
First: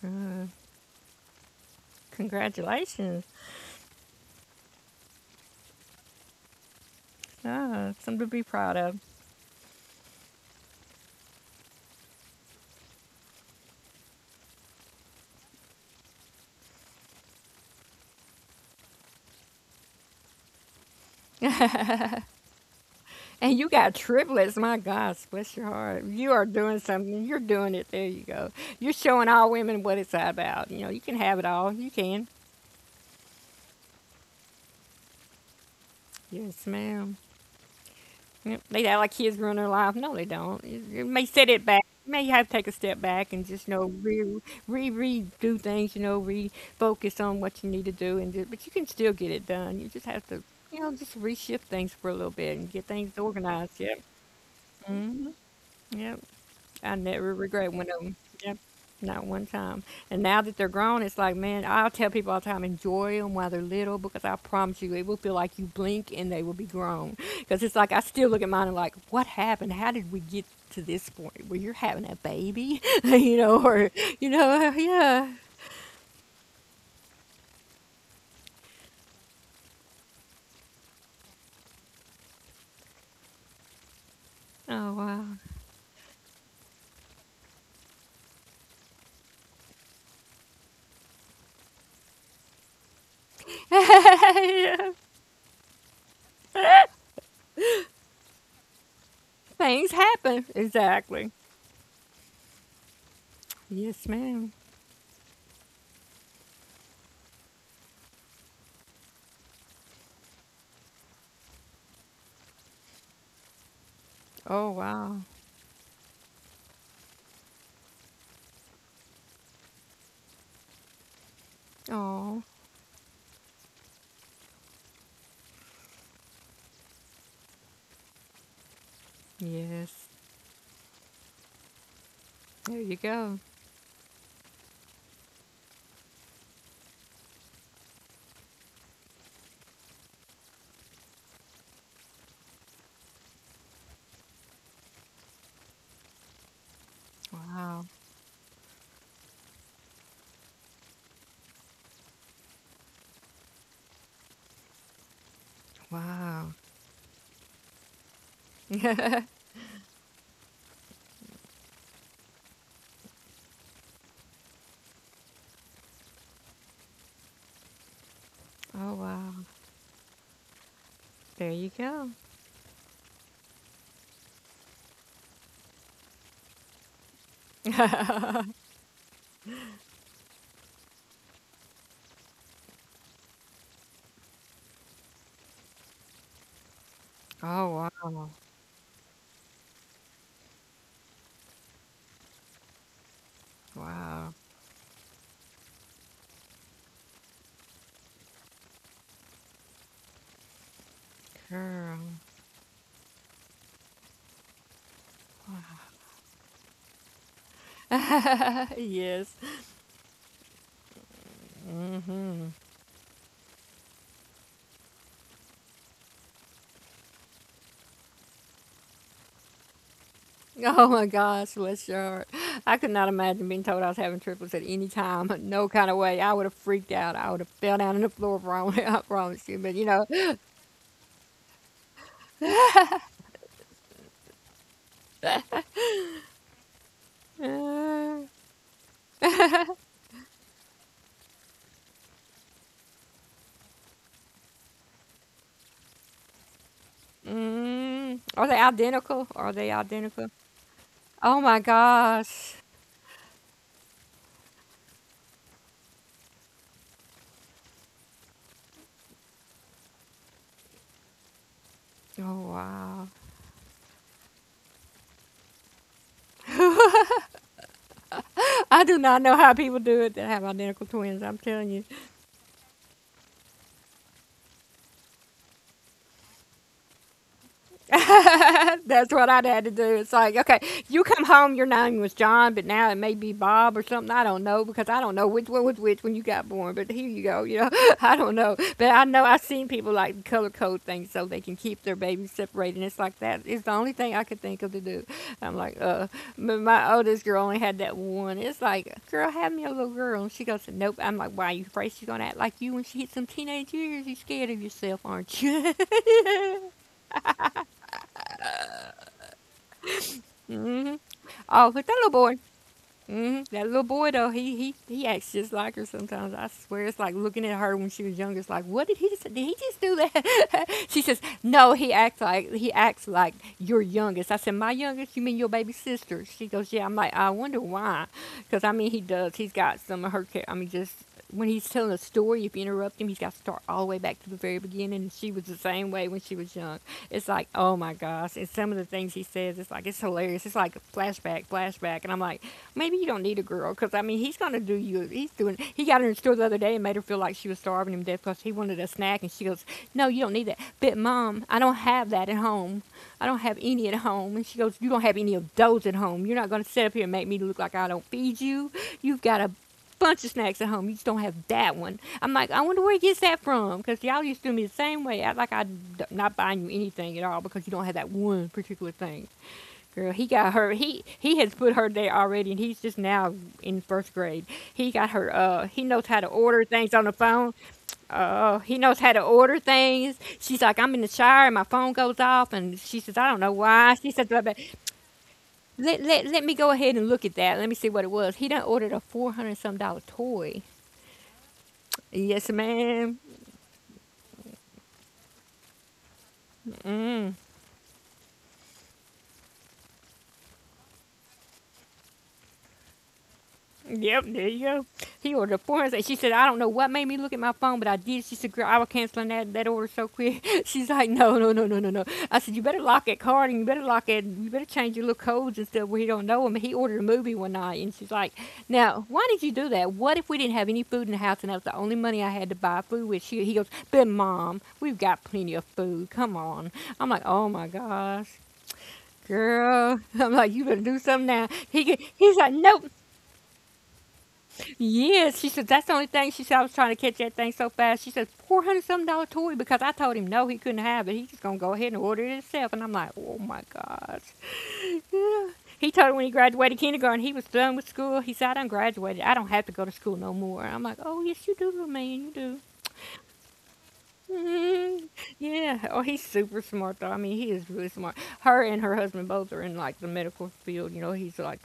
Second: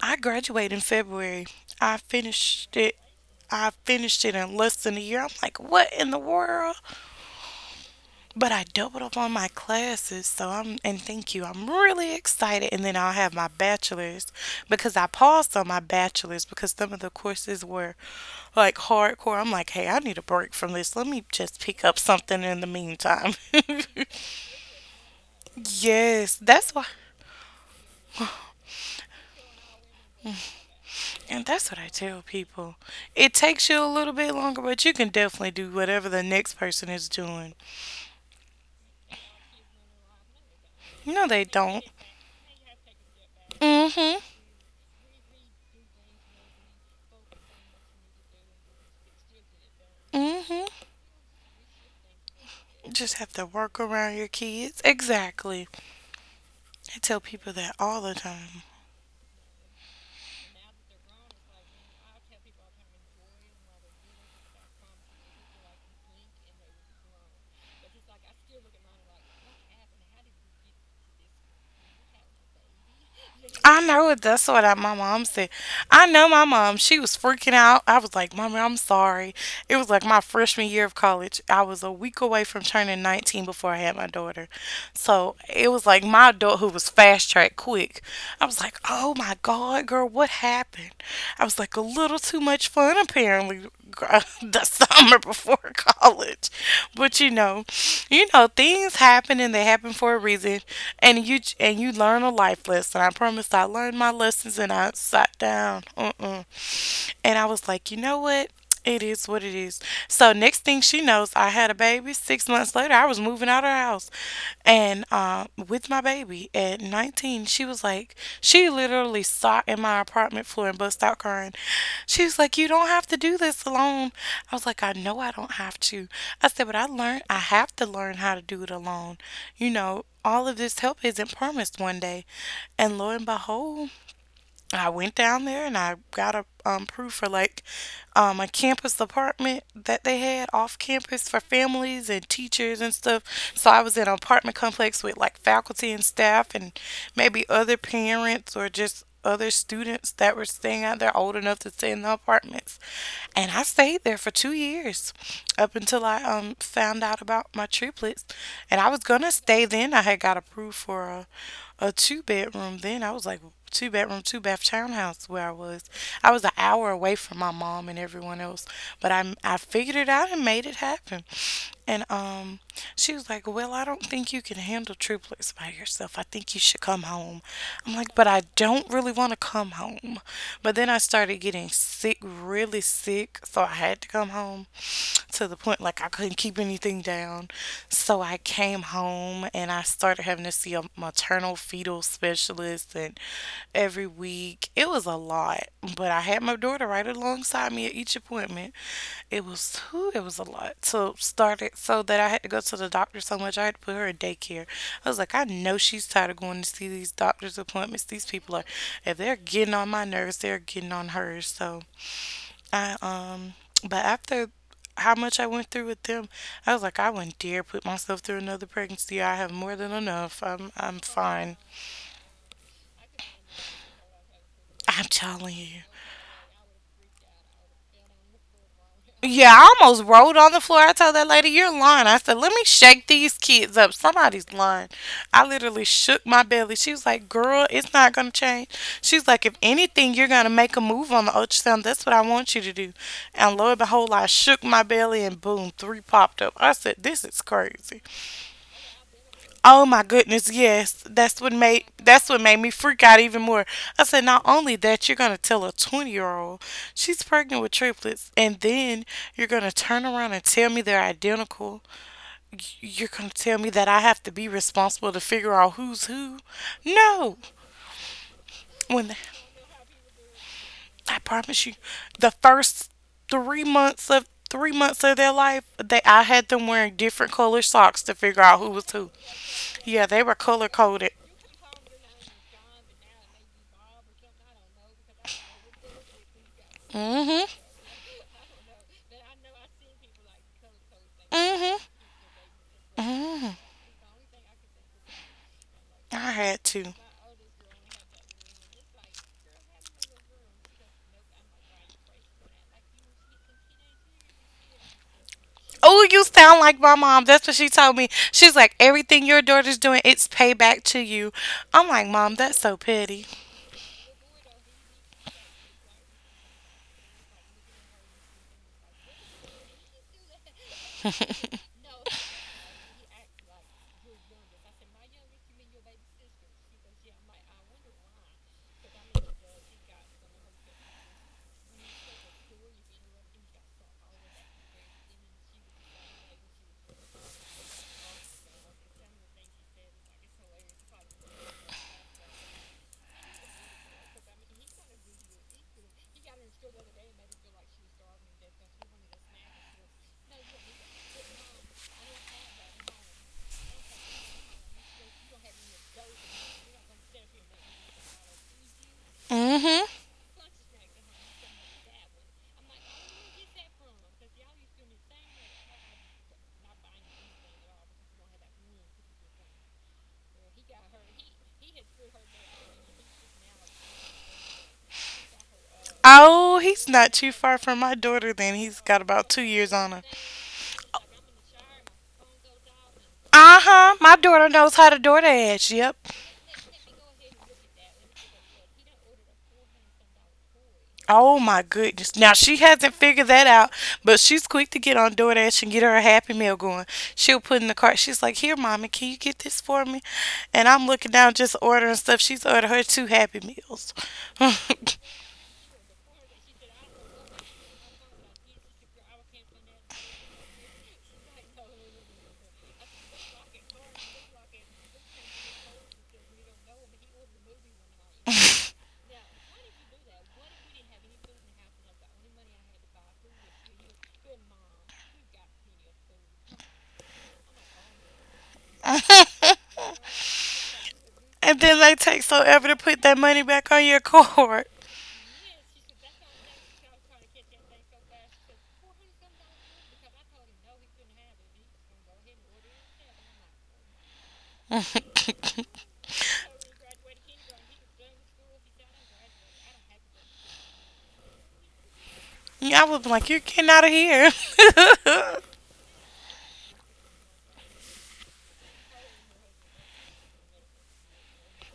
I Uh, graduated in February. I finished it. Congratulations. I finished it in less than a year. I'm like, what in the world? Ah, something to be But I proud of. doubled up on my classes, so I'm and thank you. I'm really excited. And then I'll have my bachelor's because I paused on my bachelor's because some of the courses were like hardcore. I'm like, hey, I need a break from this. Let me just pick up something in the meantime. And you got triplets. My God, bless your heart. You Yes, are that's doing why, something. You're doing it. There you go. You're showing all women what it's about. You know, you can have it and that's all. what I You tell can. people. It takes you a little bit longer, but you can definitely do whatever the next Yes, person is ma'am. doing. Yep. They act like kids ruin their life. No, they don't. You No, may they set it don't. back. You may have to take a step back and just, you know, Mhm. redo things, you know, refocus on what you need to do. But you can still get it done. You just have to, Mhm. you know, just reshift things for a little bit and get Just things have to organized. work Yep. around your kids. Exactly. Yep. I I tell never people regret that one all of the them. Yep. time. Not one time. And now that they're grown, it's like, man, I'll tell people all the time, enjoy them while they're little because I promise you, it will feel like you blink and they will be grown. Because it's like, I still look at mine and like, what happened? How did we get to this point where you're having a baby? You know, I or, know it. you That's what know, my mom yeah. said. I know my mom. She was freaking out. I was like, Mommy, I'm sorry. It was like my freshman year of college. I was a week away from turning 19 before I had my daughter. Oh, wow. So it was like my adulthood was fast track quick. I was like, oh my God, girl, what happened? I was like, a little too much fun, apparently, gr- the Yeah. summer before college. But you know, things happen and they happen Things for a happen. reason. And Exactly. you and you learn a life lesson. I promise I learned my Yes, lessons ma'am. and I sat down. Mm-mm. And I was like, you know what? It is what it is. So next thing she knows, I had a baby. 6 months later, I was moving out of her house, Oh, and wow. With my baby at 19, she literally sat in my apartment floor and bust out crying. She was Oh, like, "You don't have to do this alone." I was like, "I know I don't have to." I said, "But I learned I have to learn how to do it alone." You yes. know, all of this help isn't promised one day, There you and lo and go. behold I went down there and I got a proof for like a campus apartment that they had off campus for families and teachers and stuff. So I was in an apartment complex with like faculty and staff and maybe other Wow. parents or just other students that were staying out there old enough to stay in the apartments. And I stayed there for 2 years up until I Wow. Found out about my triplets. And I was going Oh to stay then. I had got approved for a two bedroom then. I was like, two bedroom, two bath townhouse where I was. I was an hour away from my mom and everyone else, but wow. I figured it out and made it happen. There you And go. She was like, "Well, I don't think you can handle triplets by yourself. I think you should come home." I'm like, "But I don't really want to come home." But then I started getting sick, really sick, so I had to come home to the point like I couldn't keep anything down. Oh So wow. I came home and I started having to see a maternal fetal specialist and every Wow. week. It was a lot, but I had my daughter right alongside me at each appointment. It was whew, it was a lot. So started Girl. so that I had to go to the doctor so much I had to put her in daycare. I was like, I know she's tired of going to see these doctor's appointments. These people are, if Yes. they're getting on my nerves, they're getting on hers. So I But after how much I went through with them, I was like, I wouldn't dare put myself through another pregnancy. I have more than enough. I'm Oh I'm my gosh, fine. bless your heart. I could not imagine being told I was having triplets at any I'm time, telling no you. kind of way. I would have freaked out. I would have fell down on the floor, wrong, I promise Yeah, you. I But you almost know, rolled on the floor. I told that lady, "You're lying." I said, "Let me shake these kids up. Somebody's lying." I literally shook my belly. She was like, "Girl, it's not uh, going to change." She's like, "If anything, you're going to make a move on the ultrasound. That's what I want you to do." And lo and behold, I shook my belly and boom, three popped up. I said, "This is crazy." Are they identical? Are they Oh my identical? goodness, yes. That's Oh what my made that's what made gosh. me freak out even more. I said, not only that, you're gonna tell a 20-year old she's pregnant with triplets, and then you're gonna turn around and tell me they're identical. Oh You're wow. gonna tell me that I have to be responsible to figure out who's who. No, I do when not know how people do it that have identical I twins. I'm promise you, telling you. the first three months of their life, they I had them wearing different color socks to figure out who was who. That's what I'd had to do. Yeah, It's they were like, okay, color you coded. come home, your name was John, but now it may be Bob or something. I don't know because I don't know which one was which when you got born. But here Mm, you mhm. go, you know, I don't know. But I know I've seen people like color code things so Mm, they can mhm. keep their babies separated. And it's like that Mm, is the only thing I could think of to do. I'm like, I had to. my oldest girl only had that one. It's like, girl, have me a little girl. And she goes, nope. I'm like, why? Are you afraid she's going to act like you when she hits some teenage years? You scared of yourself, aren't you? Oh, you sound like my mom. That's what she told me. She's like, everything your daughter's doing, it's payback Hmm. to you. Oh, I'm está like, lo. Mom, that's so petty. Hmm. That little boy though, he acts just like her sometimes. I swear, it's like looking at her when she was younger. It's like, what did he just? Did he just do that? She says, no, he acts like your youngest. I said, my youngest? You mean your baby sister? She goes, yeah. I'm like, I wonder why, because I mean, he does. He's got some of her. I mean, just when he's telling a story, if you interrupt him, he's got to start all the way back to the very beginning. And she was the same way when she was young. It's like, oh my gosh. And some of the things he says, it's like, it's hilarious. It's like a flashback, flashback. And I'm like, maybe you don't need a girl because I mean he's gonna do you. He's doing. He got her in the store the other day and made her feel like she was starving him to death because he wanted a snack and she goes, "No, you don't need that." But mom, I don't have that at home. I don't have any at home. And she goes, "You don't have any of those at home. You're not gonna sit up here and make me look like I don't feed you. You've got a Mm-hmm. bunch of snacks at home. You just don't have that one." I'm like, I wonder where he gets that from because y'all used to do me the same way. Act like I'm not buying you anything at all because you don't have that one particular thing. Girl, he got her. He has put her there already, and he's just now in first grade. He got her. He knows how to Oh, order he's things on not the too phone. far from my daughter then. He He's knows got how to about two order years on her. things. She's like, I'm in the shower, and my phone goes off, and she says, I don't know Uh-huh. why. She My says, blah, daughter blah. knows how to door dash. Yep. Let me go ahead and look at that. Let me see what it was. He done ordered a 400 some dollar toy. Oh my goodness. Now Yes, she hasn't ma'am. figured that out, but she's quick to get on DoorDash and get her a Happy Meal going. She'll Mm. put in the cart. She's like, "Here, mommy, can you get this for me?" And I'm looking down just ordering stuff. She's ordered her two Happy Meals. Yep, there you go. And He ordered a 400. She said, I don't know what made me look at my phone, but I did. She said, girl, I was canceling that order so quick. She's like, no, no, no, no, no, no. I said, you better lock that card and you better lock it. You better change your little codes and stuff where he don't know them. He ordered a movie one night and she's like, now, why did you do that? What if we didn't have any food in the house and that was the only money I had to buy food with? He goes, but mom, we've got plenty of food. Come on. I'm like, oh my gosh, girl. I'm like, you better do something now. then He they take so he's like, ever to nope. put that money back on your card. Yes, she said. That's the only thing she said. I was trying to catch that thing so fast. She says 400 something dollar toy because I told him no, he couldn't have it. He's just gonna go ahead and order it himself. And I'm like, oh my gosh. I Yeah. He told me when he graduated kindergarten, he was done with school. He said, I done graduated. I don't have to go to school no more. And I'm like, oh yes, you do, little man, you do. was like, "You're getting out of here." Mhm. Yeah. Oh, he's super smart though. I mean, he is really smart. Her and her husband both are in like the medical field. You know, he's like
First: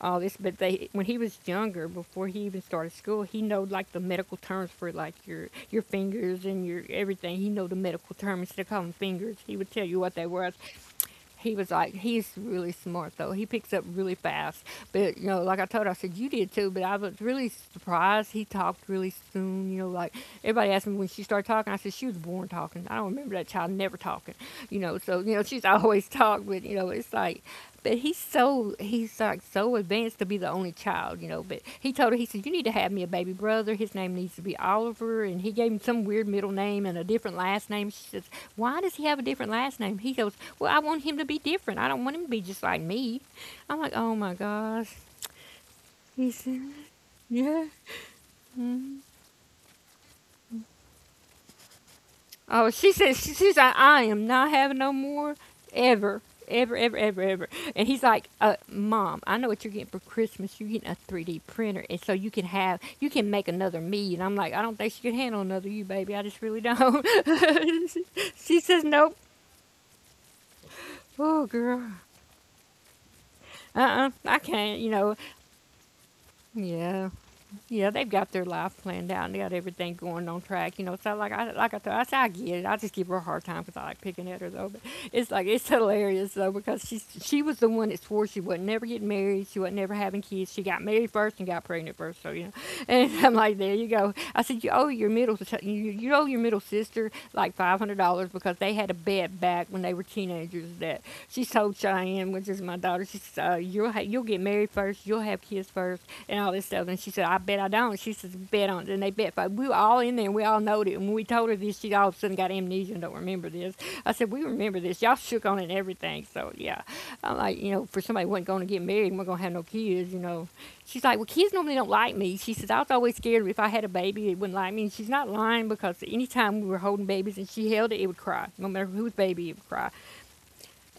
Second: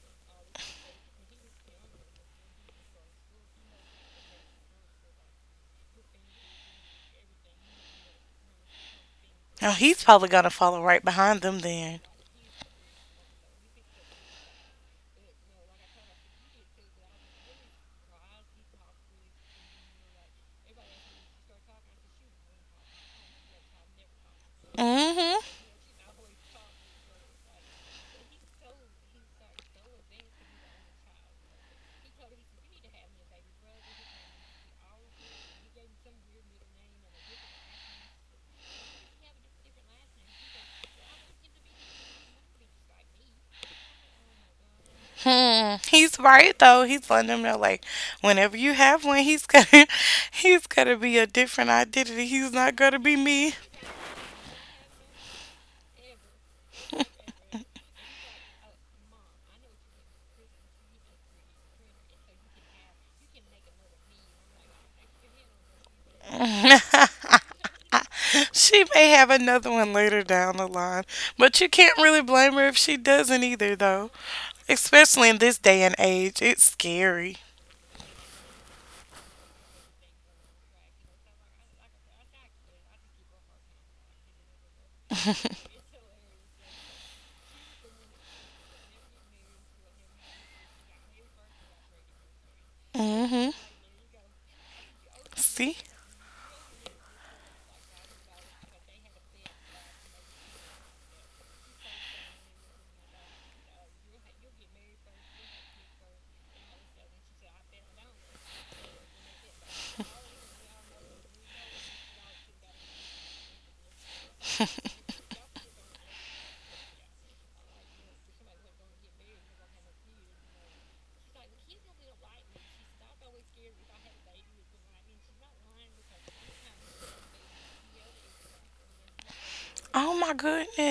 all this. But they, when he was younger, before he even started school, he know like the medical terms for like your fingers and your everything. He know the medical terms instead call them fingers. He would Now tell you he's what they probably going to was. follow right behind them then. He's really smart though. He picks up really fast. But you know, like I told her, I said you did too. But I was really surprised he talked really soon. You know, like everybody asked me when she started talking. I said she was born talking. I don't remember that child never talking. You know, so you know Mm-hmm. she's always talked, but you know it's like, but he's like so advanced to be the only child, you know. But he told her he said you need to have me a baby brother. His name needs to be Oliver, and he gave him some weird middle name and a different last name. She says, why does he have a different last name? He goes, well, I want him to be different. I don't want him to be just like me. I'm like, oh my gosh. Hmm, he's He said, right though. He's letting them know yeah. like whenever you have one, he's gonna he's gonna be a different identity. He's Oh, not she gonna says be she's me. like, I am not having no more, ever, ever, ever, ever, ever. And he's like, Mom, I know what you're getting for Christmas. You're getting a 3D printer, and so you can make another me. And I'm like, I don't think she can handle another you, baby. I just really don't. she she says, She nope. may have another one later down the line, Oh, but you girl. can't really blame her if she doesn't either Uh-uh, though. I can't, you know. Especially in this day and age, it's Yeah. scary. Yeah, they've got their life planned out, and they got everything going on track, you know. So I get it. I just give her a hard time because I like picking at her though. But it's like, it's hilarious though, because she was the one that swore she would never get married. She would never having kids. She got married first and got pregnant first. So you know, and I'm like, Mhm. there you go. I said you owe your middle si-, you, See? you owe your middle sister like $500 because they had a bet back when they were teenagers that she told Cheyenne, which is my daughter. She said, you'll get married first, you'll have kids first, and all this stuff. And she said, I bet I don't. She says, bet on it. And they bet. But we were all in there and we all knowed it. And when we told her this, she all of a sudden got amnesia and don't remember this. I said, we remember this. Y'all shook on it and everything. So, yeah. I'm like, you know, for somebody who wasn't going to get married and we're going to have no kids, you know. She's like, well, kids normally don't like me. She says, I was always scared if I had a baby, it wouldn't like me. And she's not lying because any time we were holding babies and she held it, it would cry. No matter whose baby, it would cry. Oh my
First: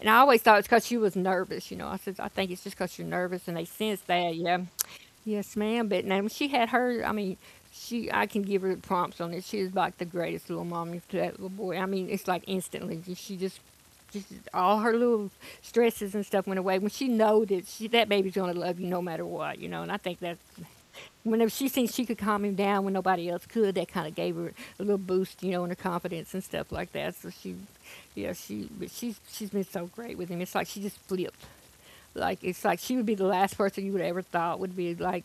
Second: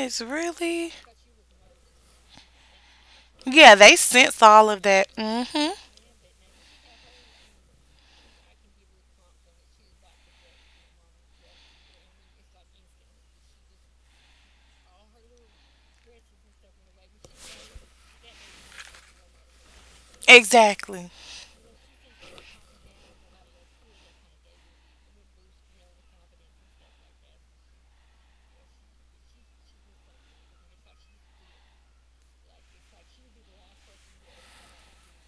And I always thought it's because really? she was nervous, you know. I said, I think it's just because you're nervous and they Yeah, they sense that, sense yeah. all of that. Yes, Mhm. ma'am. But now she had her. I mean, she, I can give her prompts on it. She is like the greatest little mommy to that little boy. I mean, it's like instantly. She just, all her little stresses and stuff went away when she know that she that baby's gonna love you no matter what. You know, and I think that Exactly. whenever she thinks she could calm him down when nobody else could, that kind of gave her a little boost, you know, in her confidence and stuff like that. So she, yeah, she. But she's been so great with him. It's like she just flipped. It's like she would be the last person you would ever thought would be like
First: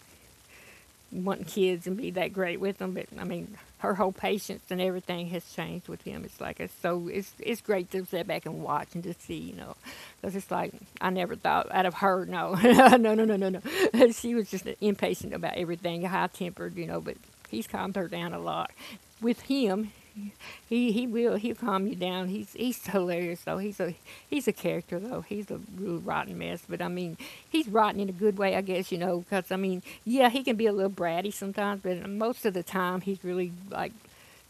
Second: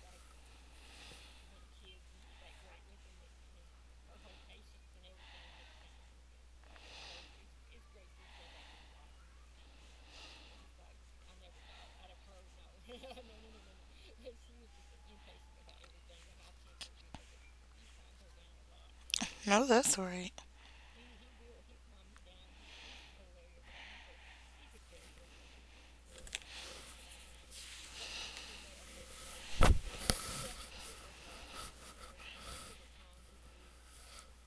wanting kids and be that great with them, but I mean, her whole patience and everything has changed with him. It's like it's so it's great to sit back and watch and to see, you know, because it's like I never thought out of her. No, no, no, no, no, no. She was just impatient about everything, high tempered, you know. But he's calmed her down a lot. With No, him, that's right. he'll calm you down. He's hilarious though. He's a character though. He's a real rotten mess, but I mean he's rotten in a good way, I guess, you know. Because I mean, yeah, he can be a little bratty sometimes, but most of the time he's really like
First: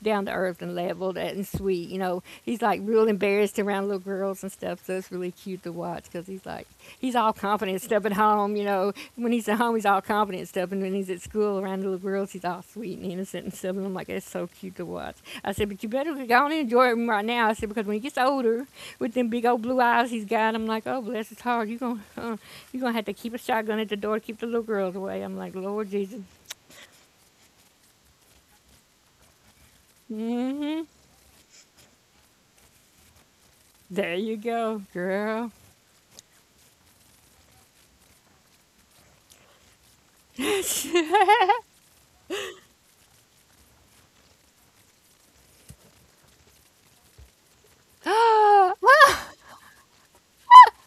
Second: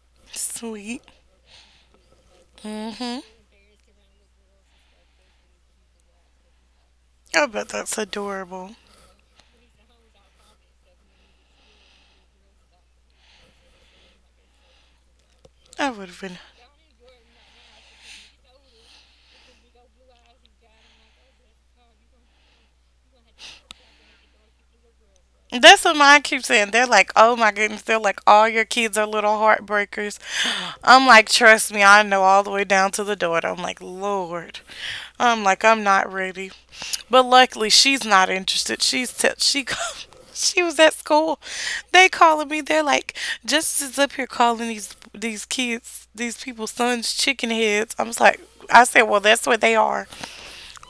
down to earth and Sweet. leveled and sweet. You know, he's like real Mm-hmm. embarrassed around little girls and stuff. So it's really cute to watch because he's like, he's all I bet confident and that's stuff at home. You adorable. know, when he's at home, he's all confident and stuff. And when he's at school around the little girls, he's all sweet and innocent and stuff. And I'm like, that's so cute to watch. I said, but I you would better have been. go on and enjoy him right now. I said, because when he gets older, with them big old blue eyes he's got, I'm like, oh, bless his heart. You're going, you are gonna have to keep a shotgun at the door to keep the little girls away. I'm like, That's Lord what Jesus. mine keeps saying. They're like, oh my goodness. They're like, all your kids are little heartbreakers. Mm hmm. I'm like, trust me, I know all the way down to the daughter. I'm like, There you Lord. go, I'm girl. like, I'm not ready. But luckily, she's not interested. She she was at Wow, school. They calling me. They're like, Justice is up here calling these kids, these people's sons, chicken heads. I was like, that I said, well, that's what they are.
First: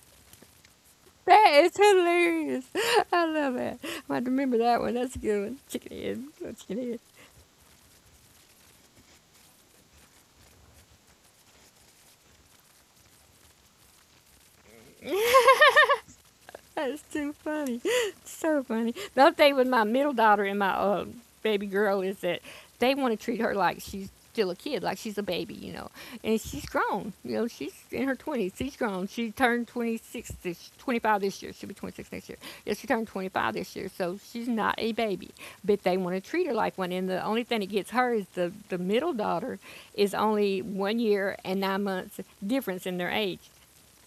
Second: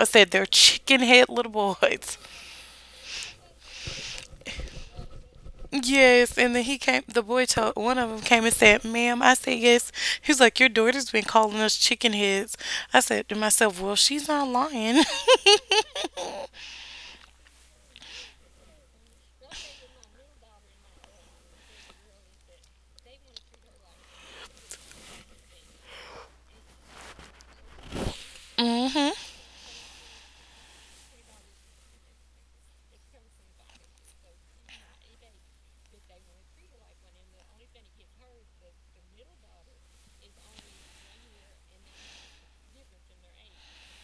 I said they're chicken head little is boys. hilarious. I love it. I might remember that one. That's a good one. Chicken head. Yes, Oh, and then he chicken came. The boy told one of them came and said, "Ma'am," I said, "Yes." He's like, "Your daughter's been calling us chicken heads." I said to myself, "Well, she's not lying." head. That's too funny. So funny. The other thing with my middle daughter and my baby girl is that they want to treat her like she's still a kid, like she's a baby, you know. And she's grown. You know, she's in her 20s. She's grown. Hmm. She turned 26, this, 25 this year. She'll be 26 next year. Yeah, she turned 25 this year. So she's not a baby. But they want to treat her like one. And the only thing that gets her is the middle daughter is only 1 year and 9 months difference in their age.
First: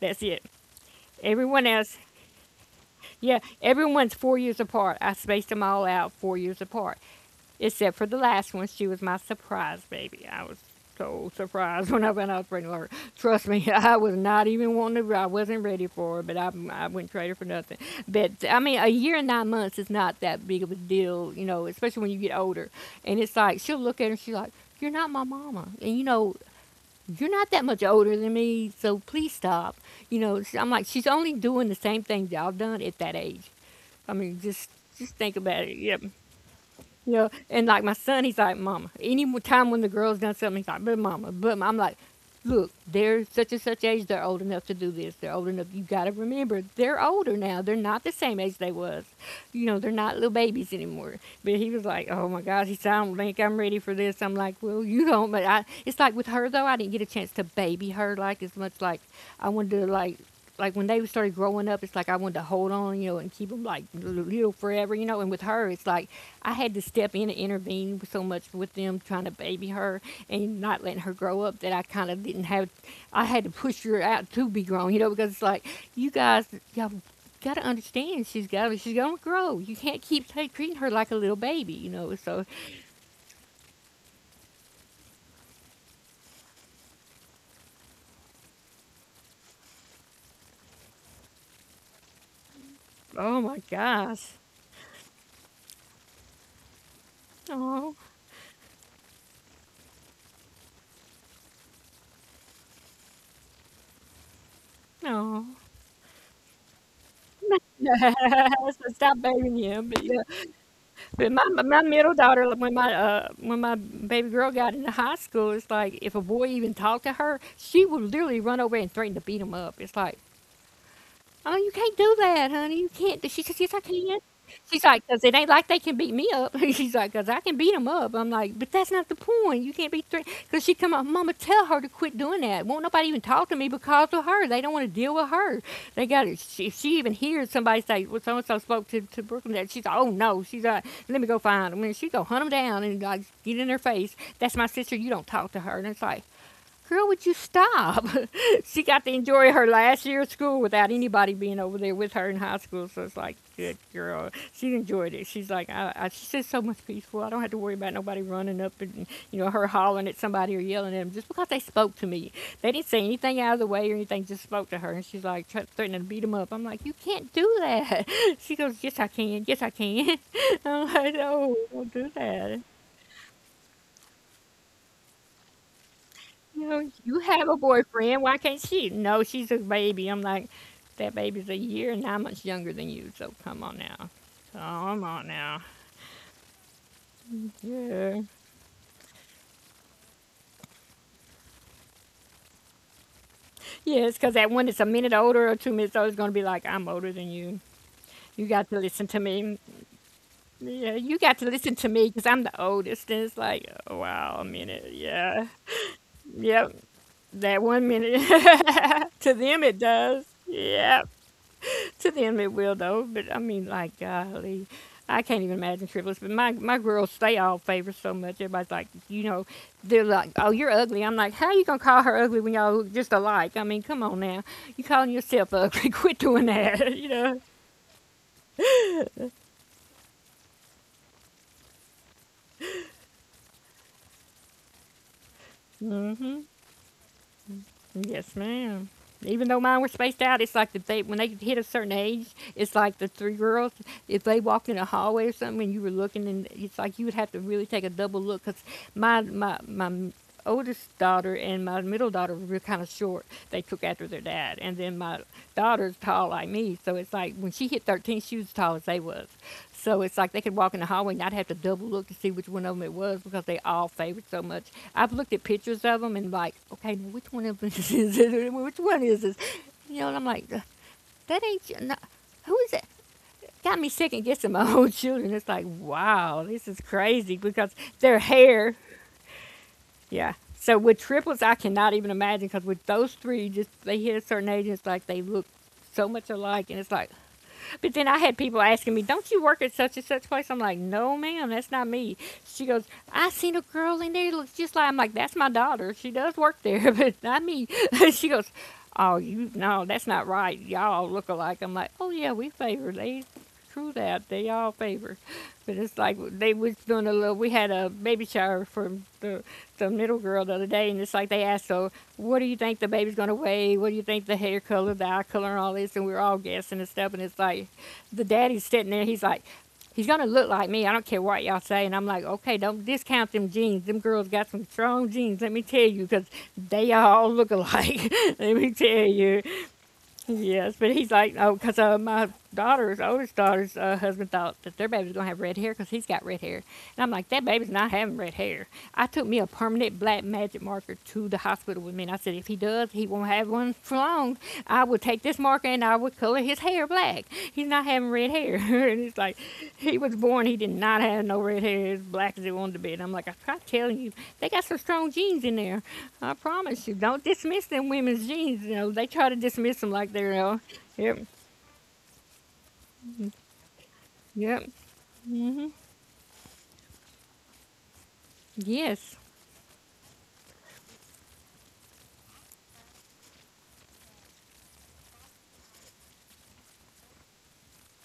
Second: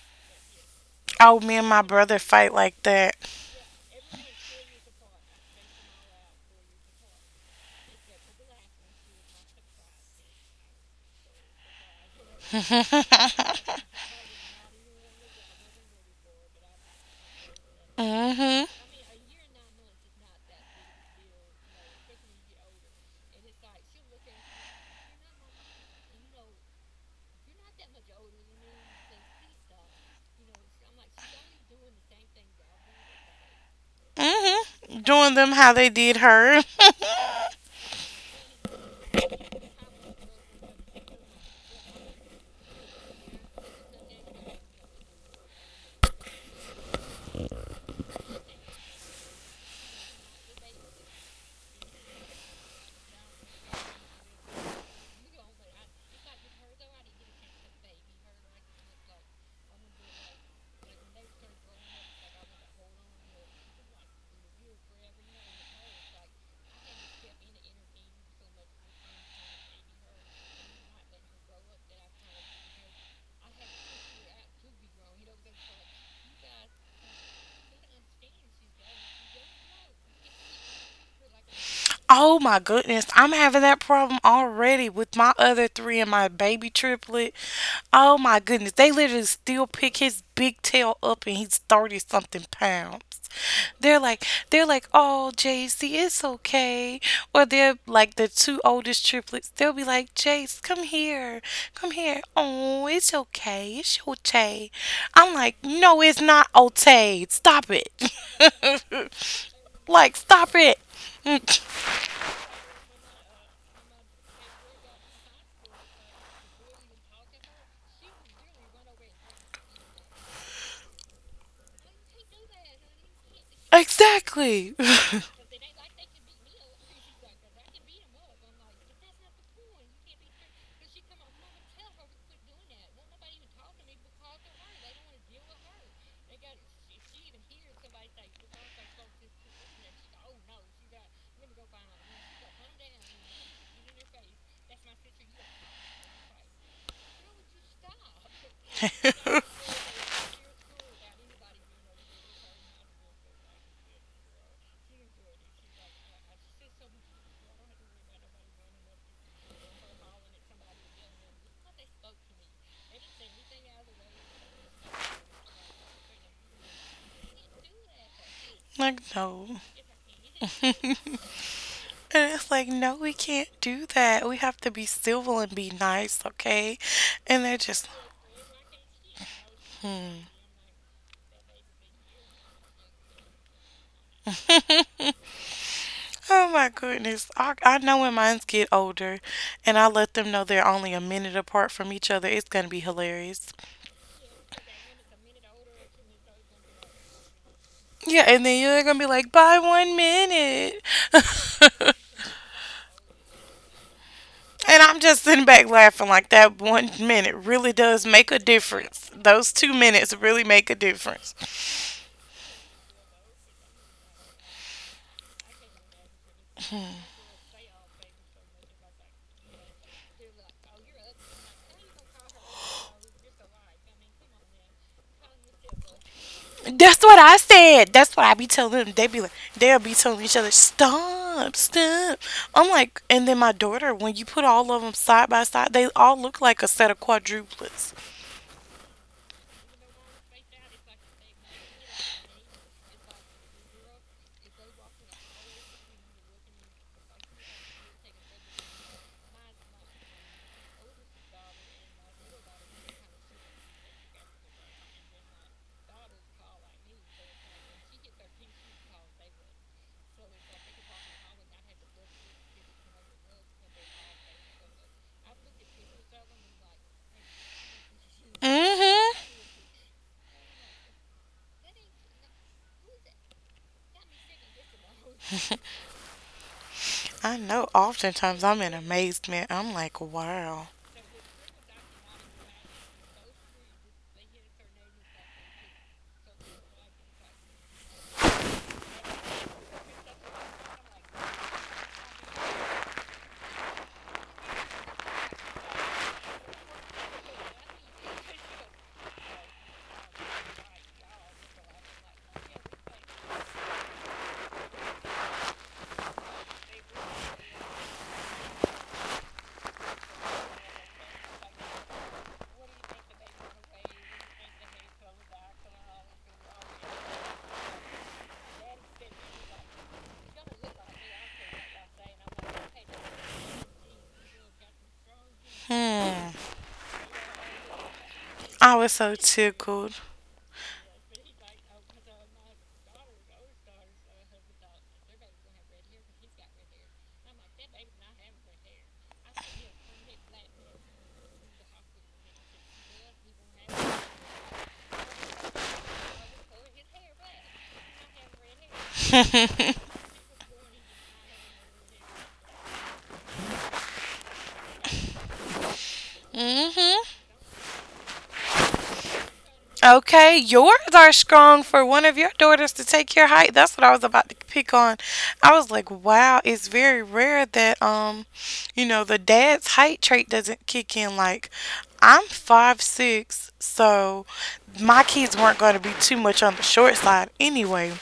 That's it. Oh, me Everyone and my else brother fight like that. Yeah, everyone's 4 years apart. I spaced them all out 4 years apart, except for the last one. She was my surprise baby. I was so surprised when I went out pregnant with her. Trust me, I was not even wanting to. I wasn't ready for her, but I wouldn't trade her for nothing. But I Hmm. mean, a year and 9 months is not that big of a deal, you know, especially when you get older. And it's like she'll look at her, and she's like, "You're not my mama," and you know, you're not that much older than me, so please stop. You know, I'm like, she's only doing the same things y'all done at that age. I mean, Hmm. just think Doing them about how it. they Yep. did her. You know, and like my son, he's like, "Mama, any time when the girl's done something," he's like, "But Mama, but Mama." I'm like, "Look, they're such and such age. They're old enough to do this. They're old enough. You got to remember, they're older now. They're not the same age they was. You know, they're not little babies anymore." But he was like, "Oh my gosh," he said, "I don't think I'm ready for this." I'm like, "Well, you don't." But I, it's like with her though, I didn't get a chance to baby her like as much. Like I wanted to, like, when they started growing up, it's like I wanted to hold on, you know, and keep them like little forever, you know. And with her, it's like I had to step in and intervene so much with them trying to baby her and not letting her grow up that I kind of didn't have. I had to push her out to be grown, you know, because it's like you guys, y'all got to understand she's gonna grow. You can't keep ta treating her like a little baby, you know. Oh So, my goodness, I'm having that problem already with my other three and my baby triplet. Oh my goodness, they literally still pick his big tail up and he's 30 something pounds. oh my They're like, gosh, they're like, oh, JC, it's okay. Or they're oh like the two oldest triplets. They'll be like, "Jace, come here, come here. Oh, it's okay, it's okay." I'm no, like, no, it's not okay. Stop it. so stop babying him. But Like, yeah. stop it. But my my middle daughter, like, when my baby girl got into high school, it's like if a boy even talked to her, she would literally run over and threaten to beat him up. It's like, "Oh, you can't do that, honey. You can't do-" She says, "Yes, I can." Exactly. She's like, "'Cause it ain't like they can beat me up." She's like, "'Cause I can beat 'em up." I'm like, "But that's not the point. You can't be threatened." Because she come up, "Mama, tell her to quit doing that. Won't nobody even talk to me because of her. They don't want to deal with her. They got it." She, if she even hears somebody say, "Well, so and so spoke to Brooklyn," that she's like, "Oh no." She's like, "Let me go find 'em." And she go hunt 'em down and like get in their face. "That's my sister. You don't talk to her." And it's like, "Girl, would you stop?" She got to enjoy her last year of school without anybody being over there with her in high school. So it's like, good girl. She enjoyed it. She's like, she says so much peaceful. "I don't have to worry about nobody running up and, you know, her hollering at somebody or yelling at them just because they spoke to me. They didn't say anything out of the way or anything, just spoke to her." And she's like, threatening to beat them up. I'm like, "You can't do that." She goes, Like, "Yes, I can. no. Yes, I can." I'm like, "No, don't do And it's that. like, no, we can't do that. We have to be civil and be nice, You okay? know, you And have a they're just, boyfriend. Why can't she?" "No, she's a baby." I'm hmm. like, that baby's a year and 9 months younger than you. So come on now. Oh Come on now. my goodness. I know when Yeah. mines get older and I let them know they're only a minute apart from each other, it's going to be hilarious. Yes, because that one that's a minute older or 2 minutes older is going to be like, "I'm older than you. Yeah, You and then got to you're going to listen be to like, me. by 1 minute. Yeah, you got to listen to me because I'm the oldest." And it's like, oh, wow, a And minute. I'm just sitting Yeah. back laughing like that Yep. 1 minute That really one does minute. make a difference. To Those them, two it minutes does. really make a Yep. difference. To them it will though. But I mean, like, golly, I can't even imagine triplets. But my girls, they all favor so much. Everybody's like, you know, they're like, "Oh, you're ugly." I'm like, "How are you gonna call her ugly when y'all just alike? I mean, come on now, you calling yourself ugly? Quit doing that," That's you what I know. said. That's what I be telling them. They be like, they'll be telling each other, stop, stop. I'm like, and then my daughter, when you put all of them side by side, they all look Hmm. like a set of quadruplets. Yes, ma'am. Even though mine were spaced out, it's like if they when they hit a certain age, it's like the three girls, if they walked in a hallway or something, and you were looking, and it's like you would have to really take a double look because my oldest daughter and my middle daughter were kind of short. They took after their dad, and then my daughter's tall like me, so it's like when she hit 13, she was as tall as they was. So it's like they could walk in the hallway and I'd have to double look to see which one of them it was because they all favored so much. I've looked at pictures of them and like, okay, now which one of them is this? Which one is this? Mm-hmm. You know, and I'm like, that ain't No, who is that? Got me second guessing my own children. It's like, wow, this is crazy I know. because their Oftentimes, I'm in hair, amazement. I'm like, yeah. wow. So with triplets, I cannot even imagine because with those three, just they hit a certain age, it's like they look so much alike, and it's like, but then I had people asking me, "Don't you work at such and such place?" I'm like, "No, ma'am, that's not me." She goes, "I seen a girl in there that looks just like." I'm like, "That's my daughter. She does work there, but not me." She goes, "Oh, you no, that's not right. Y'all look alike." I'm like, "Oh yeah, we favor they." True that they all favor, but it's like they was doing a little. We had a baby shower for the the middle girl the other day, and it's like they asked, "So, what do you think the baby's gonna weigh? What do you think the hair color, the eye color, and all this?" And we were all guessing and stuff. And it's like, the daddy's sitting there. He's like, "He's gonna look like me. I don't care what y'all say." And I'm like, okay, don't discount them genes. Them girls got some strong genes. Let me tell you, 'cause Hmm. they all look alike. Let me I was tell so you. tickled. Yes, but he's like, oh, because my daughter's oldest daughter's husband thought that their baby's gonna have red hair because he's got red hair, and I'm like, that baby's not having red hair. I took me a permanent black magic marker to the hospital with me, and I said, if he does, he won't have one for long. I would take this marker and I would color his hair black. He's not having red hair, and it's like, he Mm-hmm. was born, he did not have no red hair, as black as it wanted to be. And I'm like, I tried telling you, they got some strong genes in there. I promise you, don't dismiss them women's genes. You know, they try to dismiss them like they're, you Okay, know, yours are yep, strong for one of your daughters to take your height. That's what I was about to yep, pick on. I hmm, was like, wow, it's very rare that yes. the dad's height trait doesn't kick in. Like, I'm 5'6", so my kids weren't going to be too much on the short side anyway,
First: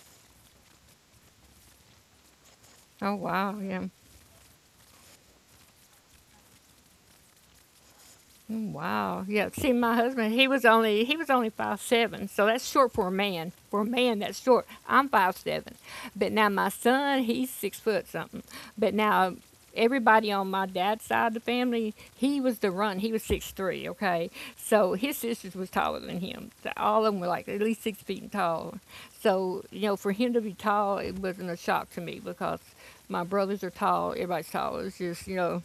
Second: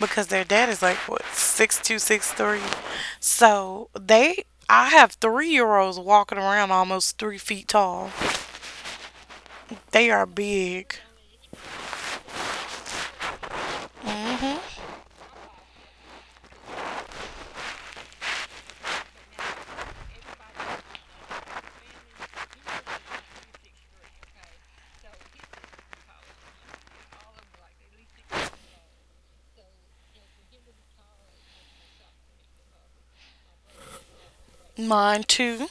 because their dad is like what 6'2" 6'3", Oh, wow, yeah. so they. I have 3-year olds walking around almost 3 feet tall. Mm, wow. Yeah. See, my They are husband, he was big. only he was only 5'7", so that's short for a man. For a man, that's short. Mm-hmm. I'm 5'7", but now my son, he's 6 foot something. But now everybody on my dad's side of the family, he was the run. He was 6'3". Okay, so his sisters was taller than him. So all of them were like at least 6 feet tall. So you know, for him to be tall, it wasn't a shock to me because my brothers are tall. Everybody's tall. It's Mine just you too. know,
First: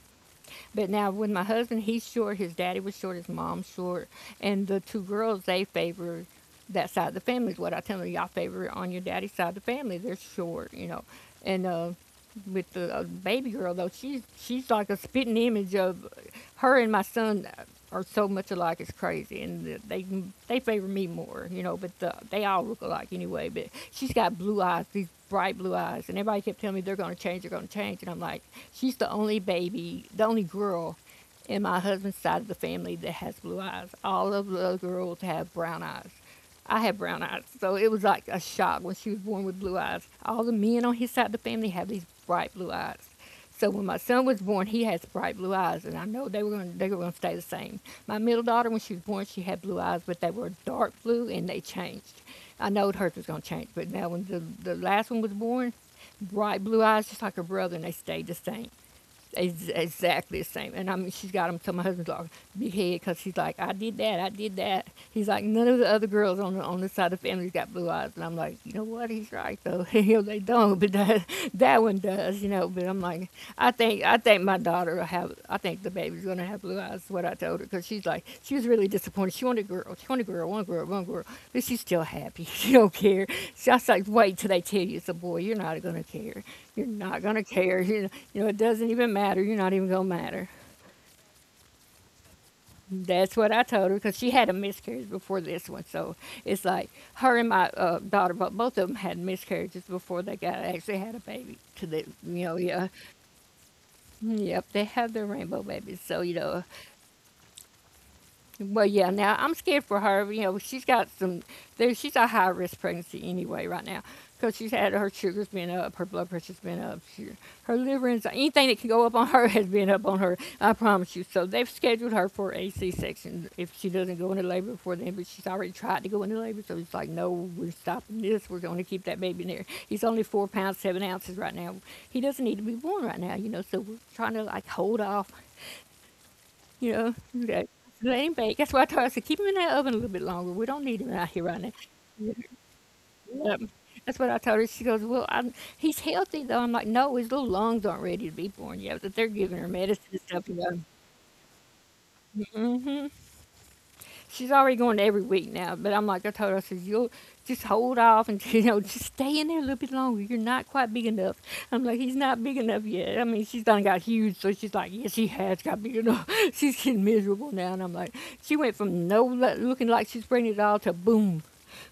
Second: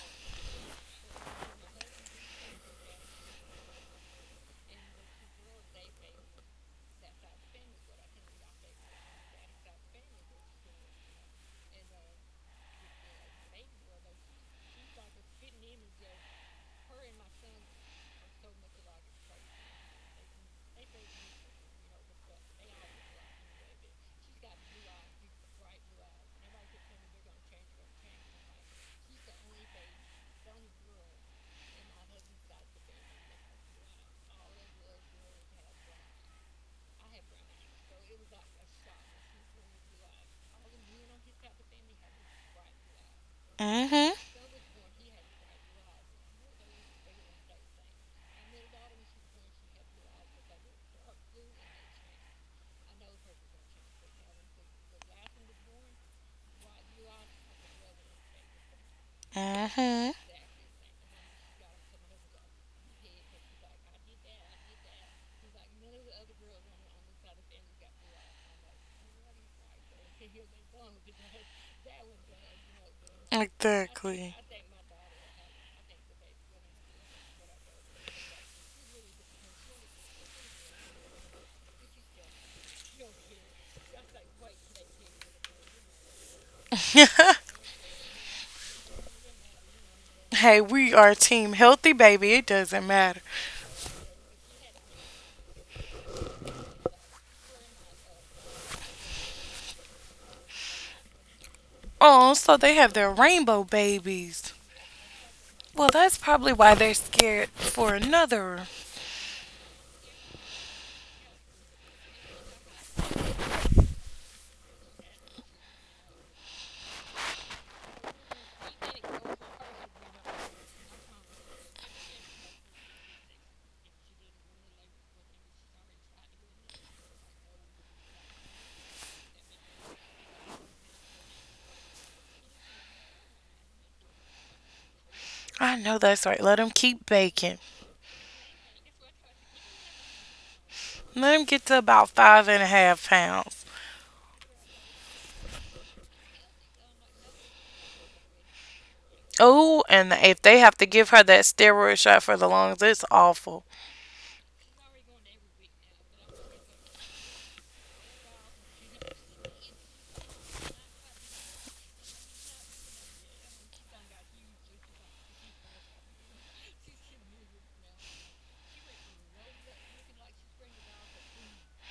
but now with my husband, he's short. His daddy was short. His mom's short. And the two girls, they favor that side of the family. Is what I tell them. Y'all favor it on your daddy's side of the family. They're short, you know. And with the baby girl though, she's like a spitting image of her, and my son are so much alike it's crazy, and they favor me more, you know. But the, they all look alike anyway. But she's got blue eyes, these bright blue eyes, and everybody kept telling me they're gonna change, and I'm like, she's the only baby, the only girl in my husband's side of the family that has blue eyes. All of the other girls have brown eyes. I have brown eyes, so it was like a shock when she was born with blue eyes. All the men on his side of the family have these bright blue eyes. So when my Mm-hmm. son was born, he has bright blue eyes, and I know they were going to stay the same. My middle daughter, when she was born, she had blue eyes, but they were dark blue, and they changed. I know hers was going to change, but now when the last one was born, bright blue eyes, just like her brother, and they stayed the same. Mm-hmm. Exactly the same, and I mean she's got them. So my husband's like big head because he's like, "I did that, I did that." He's like, none of the other girls on the on this side of the family's got blue eyes, and I'm like, you know what? He's right though. you they don't, but that one does, you know. But I'm like, I think I Exactly. think my daughter will have. I think the baby's gonna have blue eyes. Is what I told her because she was really disappointed. She wanted a girl. She wanted a girl. One girl. One girl. But she's still happy. She don't care. So I was like, wait till they tell you it's a boy. You're not gonna care. You're not gonna care. You know it doesn't even matter. You're not even gonna matter. Hey, we are team healthy, baby. It doesn't matter. That's what I told her because she had a miscarriage before this one. So it's like her and my daughter, but both of them had miscarriages before they got actually had a baby. To the Oh, so they yeah. have their rainbow babies. Yep, they have their rainbow Well, babies. that's So probably why they're scared for another. well, yeah. Now I'm scared for her. You know, she's got some. There, she's a high risk pregnancy anyway right now because she's had her sugars been up, her blood pressure's been up, she, her liver and anything that can go up on her has been up on her. I promise you. So they've scheduled her for a C-section if she doesn't go into labor before then. But she's already tried to go into labor, so it's like, no, we're stopping this. We're going to keep that baby in there. He's only 4 pounds 7 ounces right now. He doesn't need to be born right now, you know. So we're trying to like hold off, I know that's right. Let them you keep know, baking. that. Let him bake. That's why I told her, I said, keep him in that oven a little bit longer. We don't need him out Let here them right get now. to about five and a half Yep. pounds. That's what I told her. She goes, well, he's healthy, though. I'm like, no, his little lungs aren't ready to be born yet, but they're giving her Oh, medicine and and if stuff, you they have know. to give her that steroid shot for the lungs, Mm-hmm. it's awful. She's already going to every week now. But I'm like, I told her, I said, you'll just hold off and, you know, just stay in there a little bit longer. You're not quite big enough. I'm like, he's not big enough yet. I mean, she's done got huge. So she's like, yes, he has got big enough. She's getting miserable now. And I'm like, she went from no looking like she's pregnant at all to boom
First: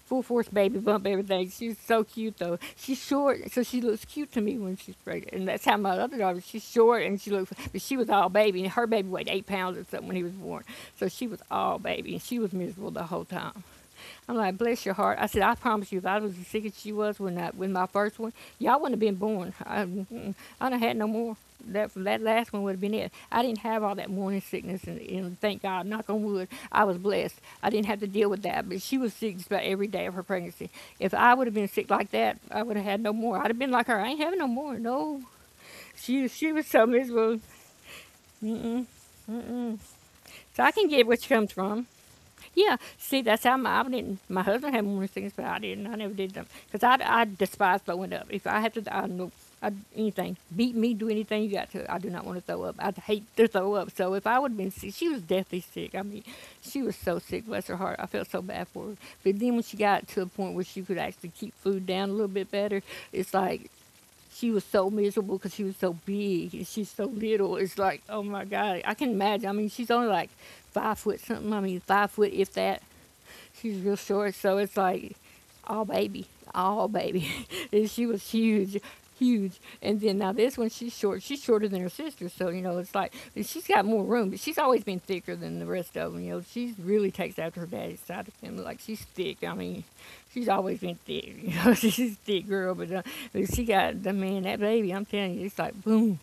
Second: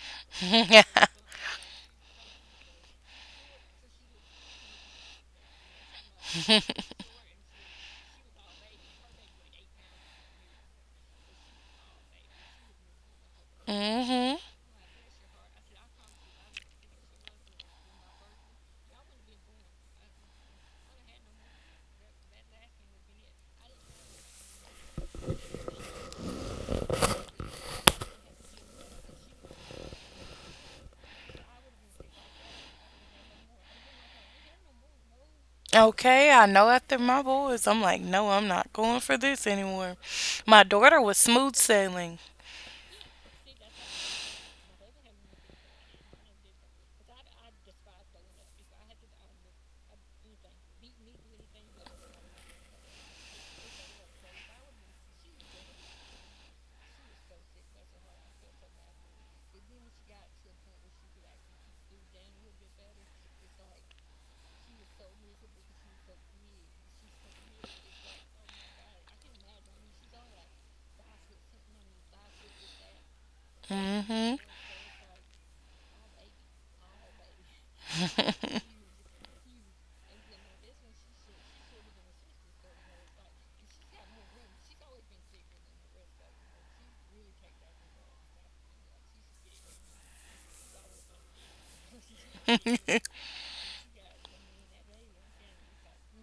full force baby Mm-hmm. bump everything. She's so cute though. She's short, so she looks cute to me when she's pregnant. And that's how my other daughter. She's short and she looks, but she was all baby, and her baby weighed 8 pounds or something when he was born. So she was all baby, and she was miserable the whole time. I'm like, bless your heart. I said, I promise you, if I was as sick as she was with my first one, y'all wouldn't have been born. I done had no more. That last one would have been it. I didn't have all that morning sickness, and thank God, knock on wood, I was blessed. I didn't have to deal with that. But she was sick just about every day of her pregnancy. If I would have been sick like that, I would have had no more. I'd have been like her. I ain't having no more. No, she Okay, I she was know so after my miserable. boys, I'm like, no, I'm not Mm-mm. going for this anymore. So My I can daughter get where was she comes smooth from. sailing. Yeah, see, that's I didn't. My husband had morning sickness, but I didn't. I never did them because I despise throwing up. If I have to, anything. Beat me, do anything you got to. I do not want to throw up. I hate to throw up. So if I would have been sick, she was deathly sick. I mean, she was so sick, bless her heart. I felt so bad for her. But then when she got to a point where she could actually keep food down a little bit better, it's like she was so miserable because she was so big and she's so little. It's like, oh my God, I can imagine. I mean, she's only like five-foot something. I mean, five-foot, if that. She's real short, Hmm. so it's like all baby, all baby. And she was huge, huge. And then now this one, she's short. She's shorter than her sister, so you know it's like she's got more room. But she's always been thicker than the rest of them. You know, she really takes after her daddy's side of the family. Like she's thick. I mean, she's always been thick. You know, she's a thick girl, but she got the man that baby. I'm telling you, it's like boom.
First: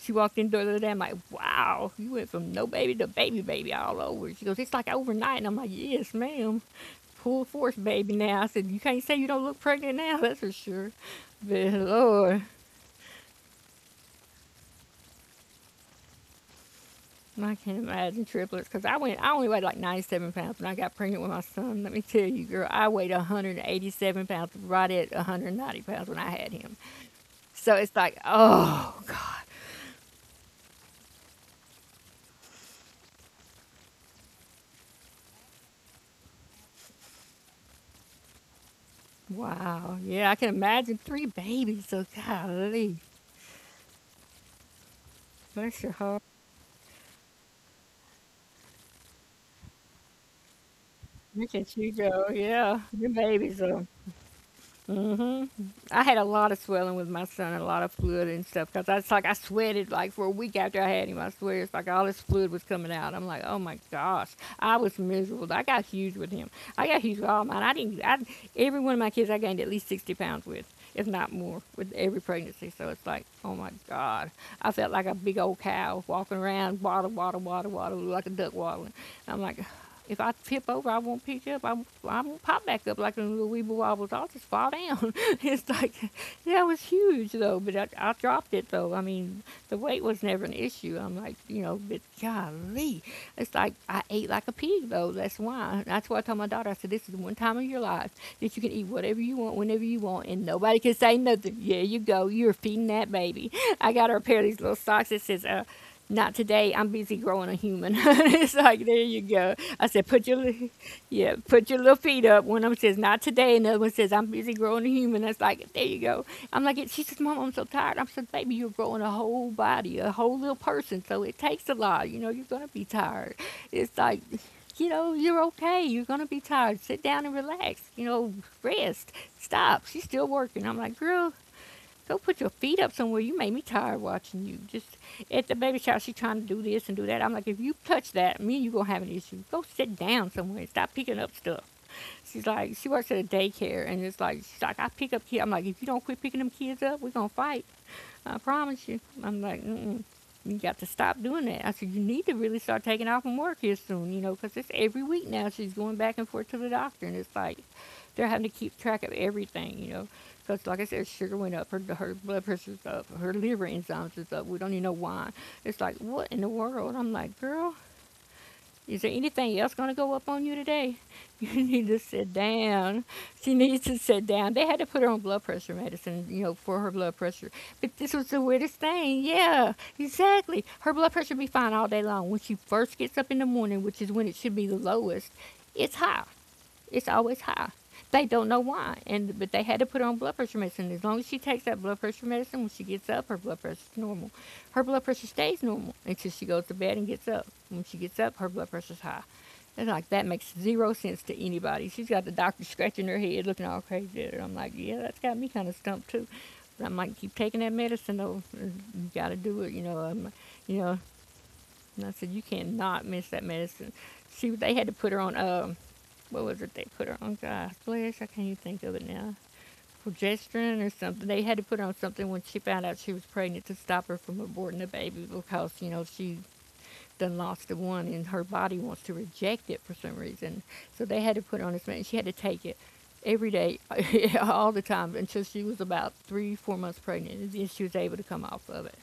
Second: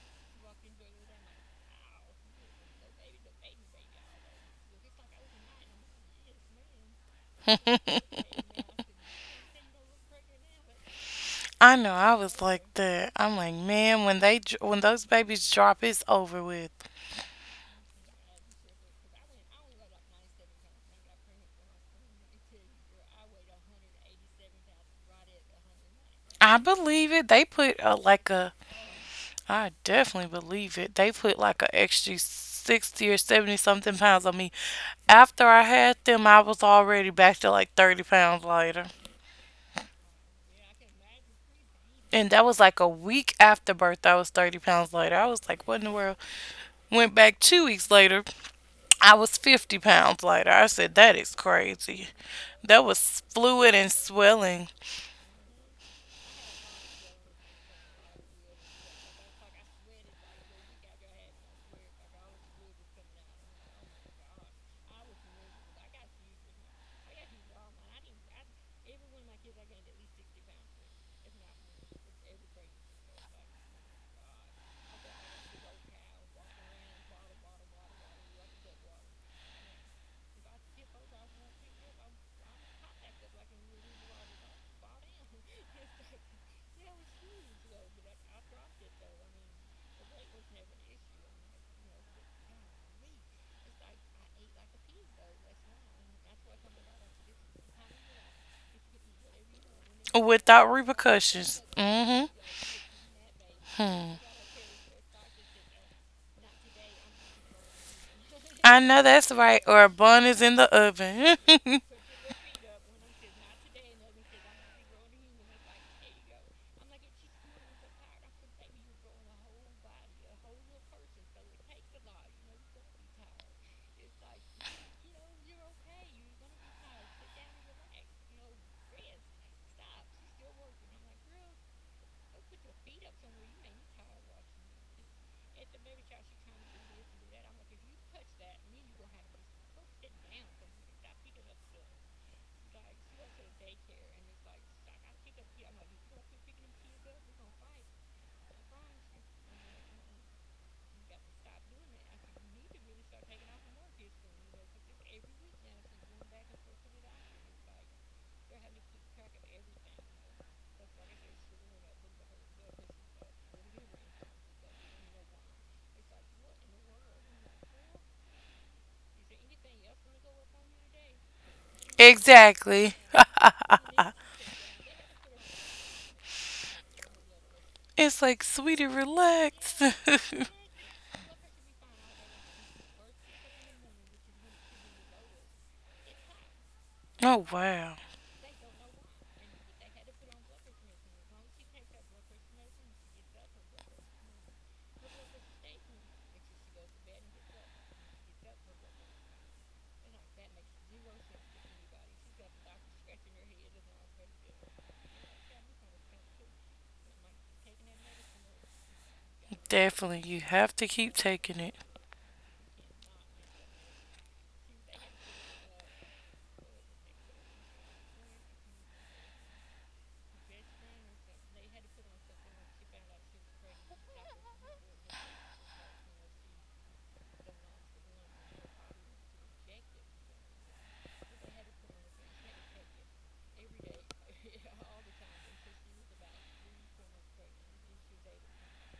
She walked in the door the other day. I'm like, wow, you went from no baby to baby baby all over. She goes, it's like overnight. And I'm like, yes, ma'am, full force baby now. I said, you can't say you don't look pregnant now, that's for sure. But I know, I was Lord, like that. I'm like, man, when those babies drop, it's over with. I can't imagine triplets because I only weighed like 97 pounds when I got pregnant with my son. Let me tell you, girl, I weighed 187 pounds, right at 190 pounds when I had I him. believe it. They So put it's a, like, like a, oh, God, I definitely believe it. They put like a extra 60 or 70 something pounds on me. After I had them, I was already back to like 30 pounds lighter. wow. Yeah, I can imagine three babies. So, And that was like a golly, week after birth. I was 30 pounds lighter. I was like, bless what in your the world? heart. Went back 2 weeks later. I was 50 pounds lighter. I said, that is Look at you crazy. go. Yeah, That your was babies. fluid Are. and swelling hmm I had a lot of swelling with my son, a lot of fluid and stuff, because I was like, I sweated like for a week after I had him. I swear, it's like all this fluid was coming out. I'm like, oh my gosh, I was miserable. I got huge with him. I got huge with all mine. I didn't. I, every one of my kids, I gained at least 60 pounds with, if not more, with every pregnancy. So it's like, oh my god, I felt like a big old cow walking around, waddle, waddle, waddle, waddle, like a duck waddling. I'm like, if I tip over, I won't pop back up like a little weeble wobbles. I'll just fall down. It's like, that was huge though, but I dropped it though. I mean, the weight was never an issue. I'm like, you know, but golly. It's like, I ate like a pig though. That's why. That's why I told my daughter, I said, this is the one time in your life that you can eat whatever you want, whenever you want, and without nobody can say nothing. repercussions. Yeah, you Mm go. hmm You're feeding that baby. I got her a Hmm. pair of these little socks that says, not today. I'm busy growing a human. It's like I there know you that's go. right. I Or a said, bun is in the yeah, oven. put your little feet up. One of them says, not today. Another one says, I'm busy growing a human. That's like there you go. I'm like, she says, Mom, I'm so tired. I'm so baby, you're growing a whole body, a whole little person. So it takes a lot. You know, you're gonna be tired. It's like you know, you're okay. You're gonna be tired. Sit down and relax. You know, rest. Stop. She's still working. I'm like, girl, go put your feet up somewhere. You made me tired watching you. Just at the baby shower, she trying to do this and do that. I'm like, if you touch that, me and you gonna have an issue. Go sit down somewhere and stop picking up stuff. She works at a daycare, and it's like, she's like, I pick up kids. I'm like, if you don't quit picking them kids up, we gonna fight. I promise you. I'm like, you got to stop doing that. I said, you need to really start taking off from work here soon, you know, because it's every week now. She's going back and forth to the doctor, and it's like they're having to keep track of everything, you know. Because, like I said, sugar went up, her blood pressure's up, her liver enzymes is up. We don't even know why. It's like, what in the world? I'm like, girl, is there anything else going to go up on you today? You need to sit Exactly. down. She needs to sit down. They had to put her on blood pressure medicine, you know, for her blood pressure. But this It's was the like, weirdest sweetie, thing. Yeah, relax. exactly. Her blood pressure be fine all day long. When she first gets up in the morning, which is when it should be the lowest, it's high. It's always Oh, high. wow. They don't know why, and but they had to put her on blood pressure medicine. As long as she takes that blood pressure medicine, when she gets up, her blood pressure's normal. Her blood pressure stays normal until she goes to bed and gets up. When she gets up, her blood pressure's high. And like that makes zero sense to anybody. She's got the doctor scratching her head, looking all crazy at her. I'm like, yeah, that's got me kind of stumped too. But I'm like, keep taking that medicine though. You got to do it, you know. Definitely. You have you to know, keep taking it. and I said, you cannot miss that medicine. They had to put her on, what was it they put her on? Gosh, bless, I can't even think of it now. Progesterone or something. They had to put her on something when she found out she was pregnant to stop her from aborting the baby because, you know, she done lost the one, and her body wants to reject it for some reason. So they had to put on this medicine. She had to take it every day, all the time, until she was about three, 4 months pregnant, and then she was able to come off of it.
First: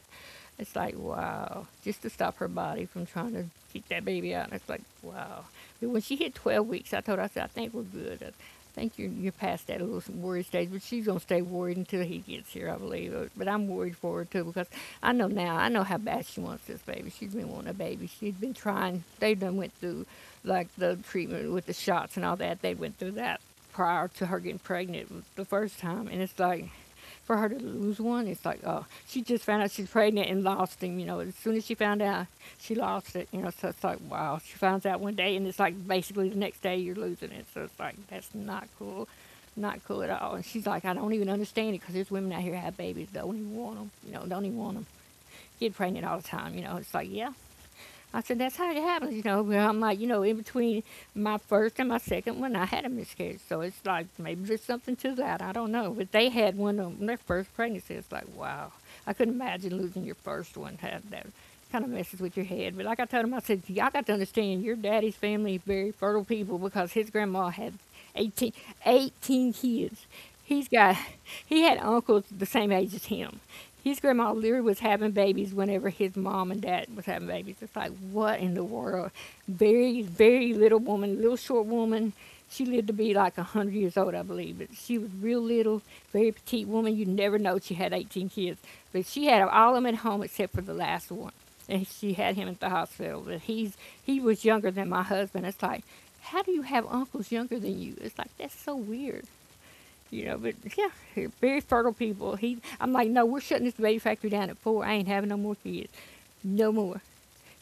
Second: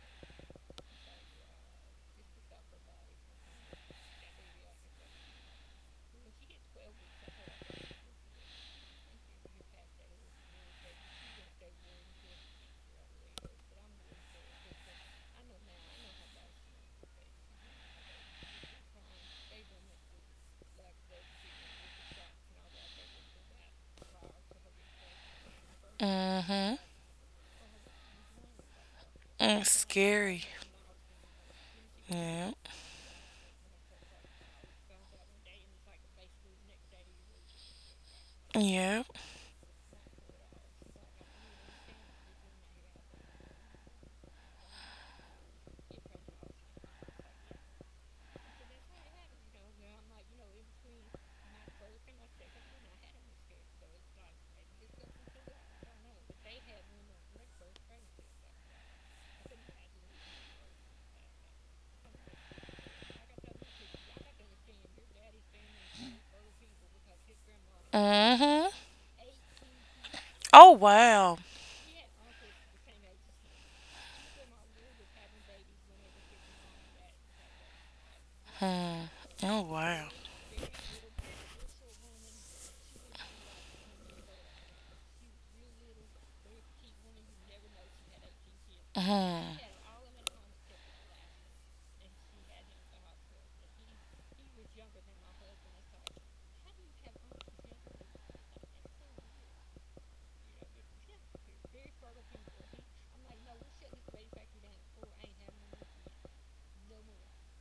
It's like, wow, just to stop her body from trying to get that baby out. And it's like, wow. But when she hit 12 weeks, I told her, I said, I think we're good. I think you're past that little worried stage, but she's going to stay worried until he gets here, I believe. But I'm worried for her, too, because I know now, I know how bad she wants this baby. She's been wanting a baby. She's been trying. They done went through, like, the treatment with the shots and all that. They went through that prior to her getting pregnant the first time. And it's like, Mm-hmm. mm for her to lose one, it's like, oh, she just hmm found It's out she's pregnant and scary. lost him. You know, as soon as she found out, Yeah. she lost it. You know, so it's like, wow. She finds out one day, and it's like basically the next day you're losing it. So it's like, that's not Yep. cool. Not cool at all. And she's like, I don't even understand it because there's women out here have babies, don't even want them. You know, don't even want them. Get pregnant all the time. You know, it's like, yeah, I said, that's how it happens, you know. I'm like, you know, in between my first and my second one, I had a miscarriage. So it's like, maybe there's something to that. I don't know. But they had one on their first pregnancy. It's like, wow. I couldn't imagine losing your first one. Had that kind of messes with your head. But like I told him, I said, y'all got to understand, your daddy's family is very fertile people because his grandma had 18, Mm-hmm. 18 kids. He's Oh got, wow. he had uncles the same age as him. His grandma literally was having babies whenever his mom and dad was having babies. It's like what in the Hmm. world? Oh Very wow. very little woman, little short woman. She lived to be like 100 years old, I believe. But she was real little, very petite woman. You never know she had 18 kids. But she Hmm. had all of them at home except for the last one, and she had him at the hospital. But he was younger than my husband. It's like, how do you have uncles younger than you? It's like that's so weird. You know, but yeah, very fertile people. I'm like, no, we're shutting this baby factory down at four. I ain't having no more kids, no more.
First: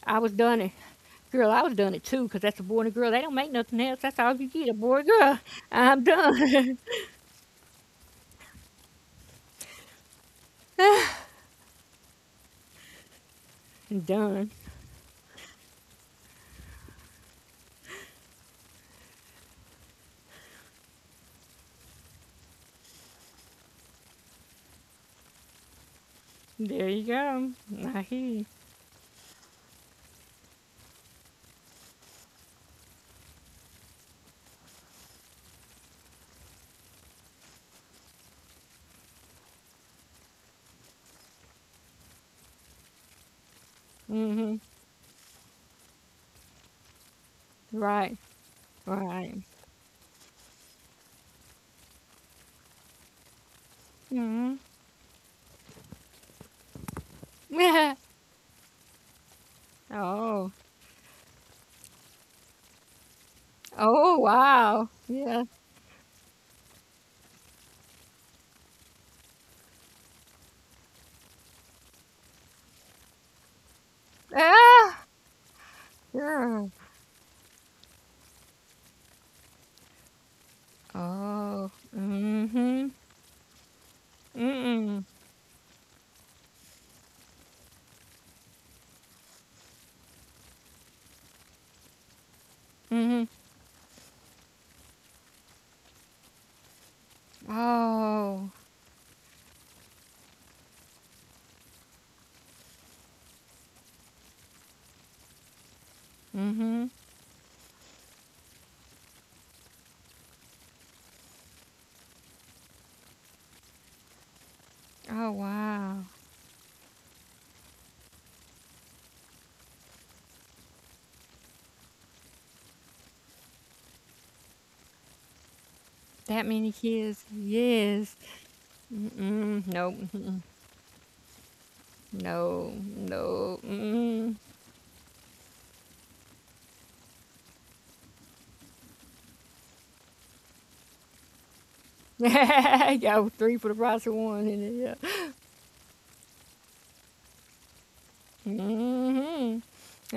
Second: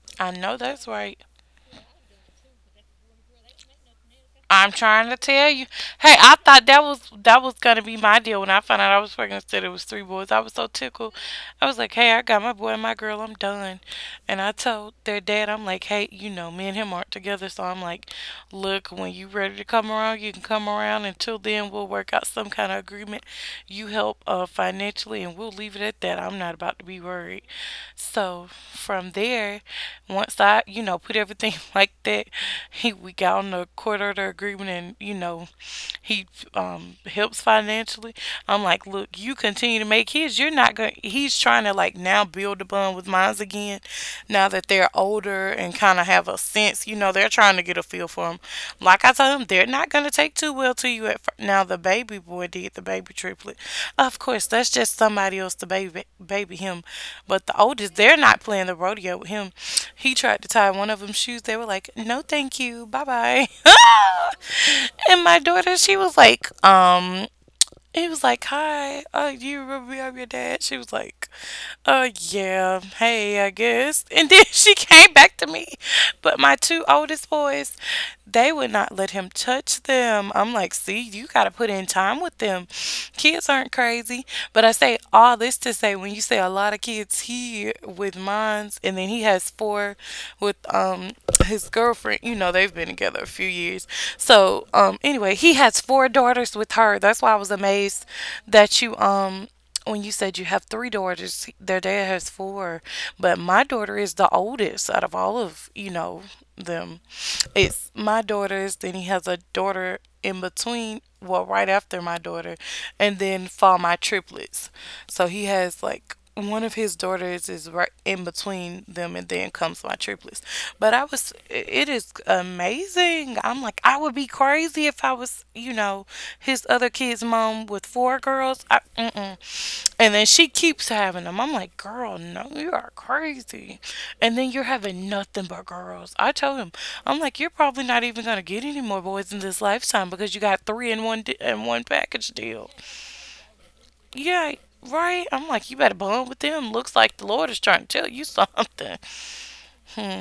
I was I know done it, that's right. girl. I was done it too, 'cause that's a boy and a girl. They don't make nothing else. That's all you get, I'm a boy and trying a to girl. tell you. I'm Hey, I thought done, that was gonna be my deal when I found out I was pregnant. Said it was three boys. I was so tickled. I was like, "Hey, I got my boy and my girl. I'm done." And done. I told their dad, I'm like, "Hey, me and him aren't together. So I'm like, look, when you ready to come around, you can come around. Until then, we'll work out some kind of agreement. You help financially, and we'll leave it at that. I'm not about to There be you worried." go. I hear you. So from there, once I, put everything like that, he we got on the court order agreement, and he helps financially. I'm like, look, you continue to make his. You're not going. He's trying to like now build a bond with mines again. Now Mm-hmm. that they're older and kind of have a sense, they're trying to get a feel Right, for him. Like I right. told him, they're not going to take too well to you at first. Now, the baby boy did, the baby triplet. Of course, Mm-hmm. that's just somebody else to baby him. But the oldest, Yeah. they're not playing the rodeo with him. He tried to Oh, tie one of them's shoes. They were like, no, thank you. Bye bye. oh, wow. And my Yeah. daughter, she was like, he was like, "Hi, you remember me? I'm your dad." She was like, Yeah, hey, I guess." And then she Ah, came back to me, but my yeah. two oldest boys, they would not let him touch them. I'm like, "See, you got to put Oh. in time with them. Mm-hmm. Kids aren't crazy." But I say Mm-mm. all this to say, when you say a lot of kids, he with mines, and then he has four with his girlfriend. They've been together Mm-hmm. a few years. So, anyway, he has four daughters with her. That's why I was amazed Oh. that when you said you have three daughters, their dad has four, but my daughter is the oldest out of all of, you know, Mm. Mhm. them. It's my daughters, then he has a daughter in between, well, right after my daughter, and then fall my triplets. So Oh he has wow. like one of his daughters is right in between them, and then comes my triplets. But it is amazing. I'm like, I would be crazy crazy if I was That his many other kid's kids. mom with Yes. four girls. I, mm-mm. Mm-mm. Nope. And then Mm-mm. she keeps having them. I'm like, girl, no, you No. are No. crazy. And Mm-mm. then you're having nothing but girls. I told him, I'm like, you're probably not even gonna get any more boys in this lifetime because you got three in one package deal. Yo, three for the price of one. Yeah. And yeah. Right, I'm like you better bond with them. Looks like the Lord is trying to tell you something. Mm-hmm.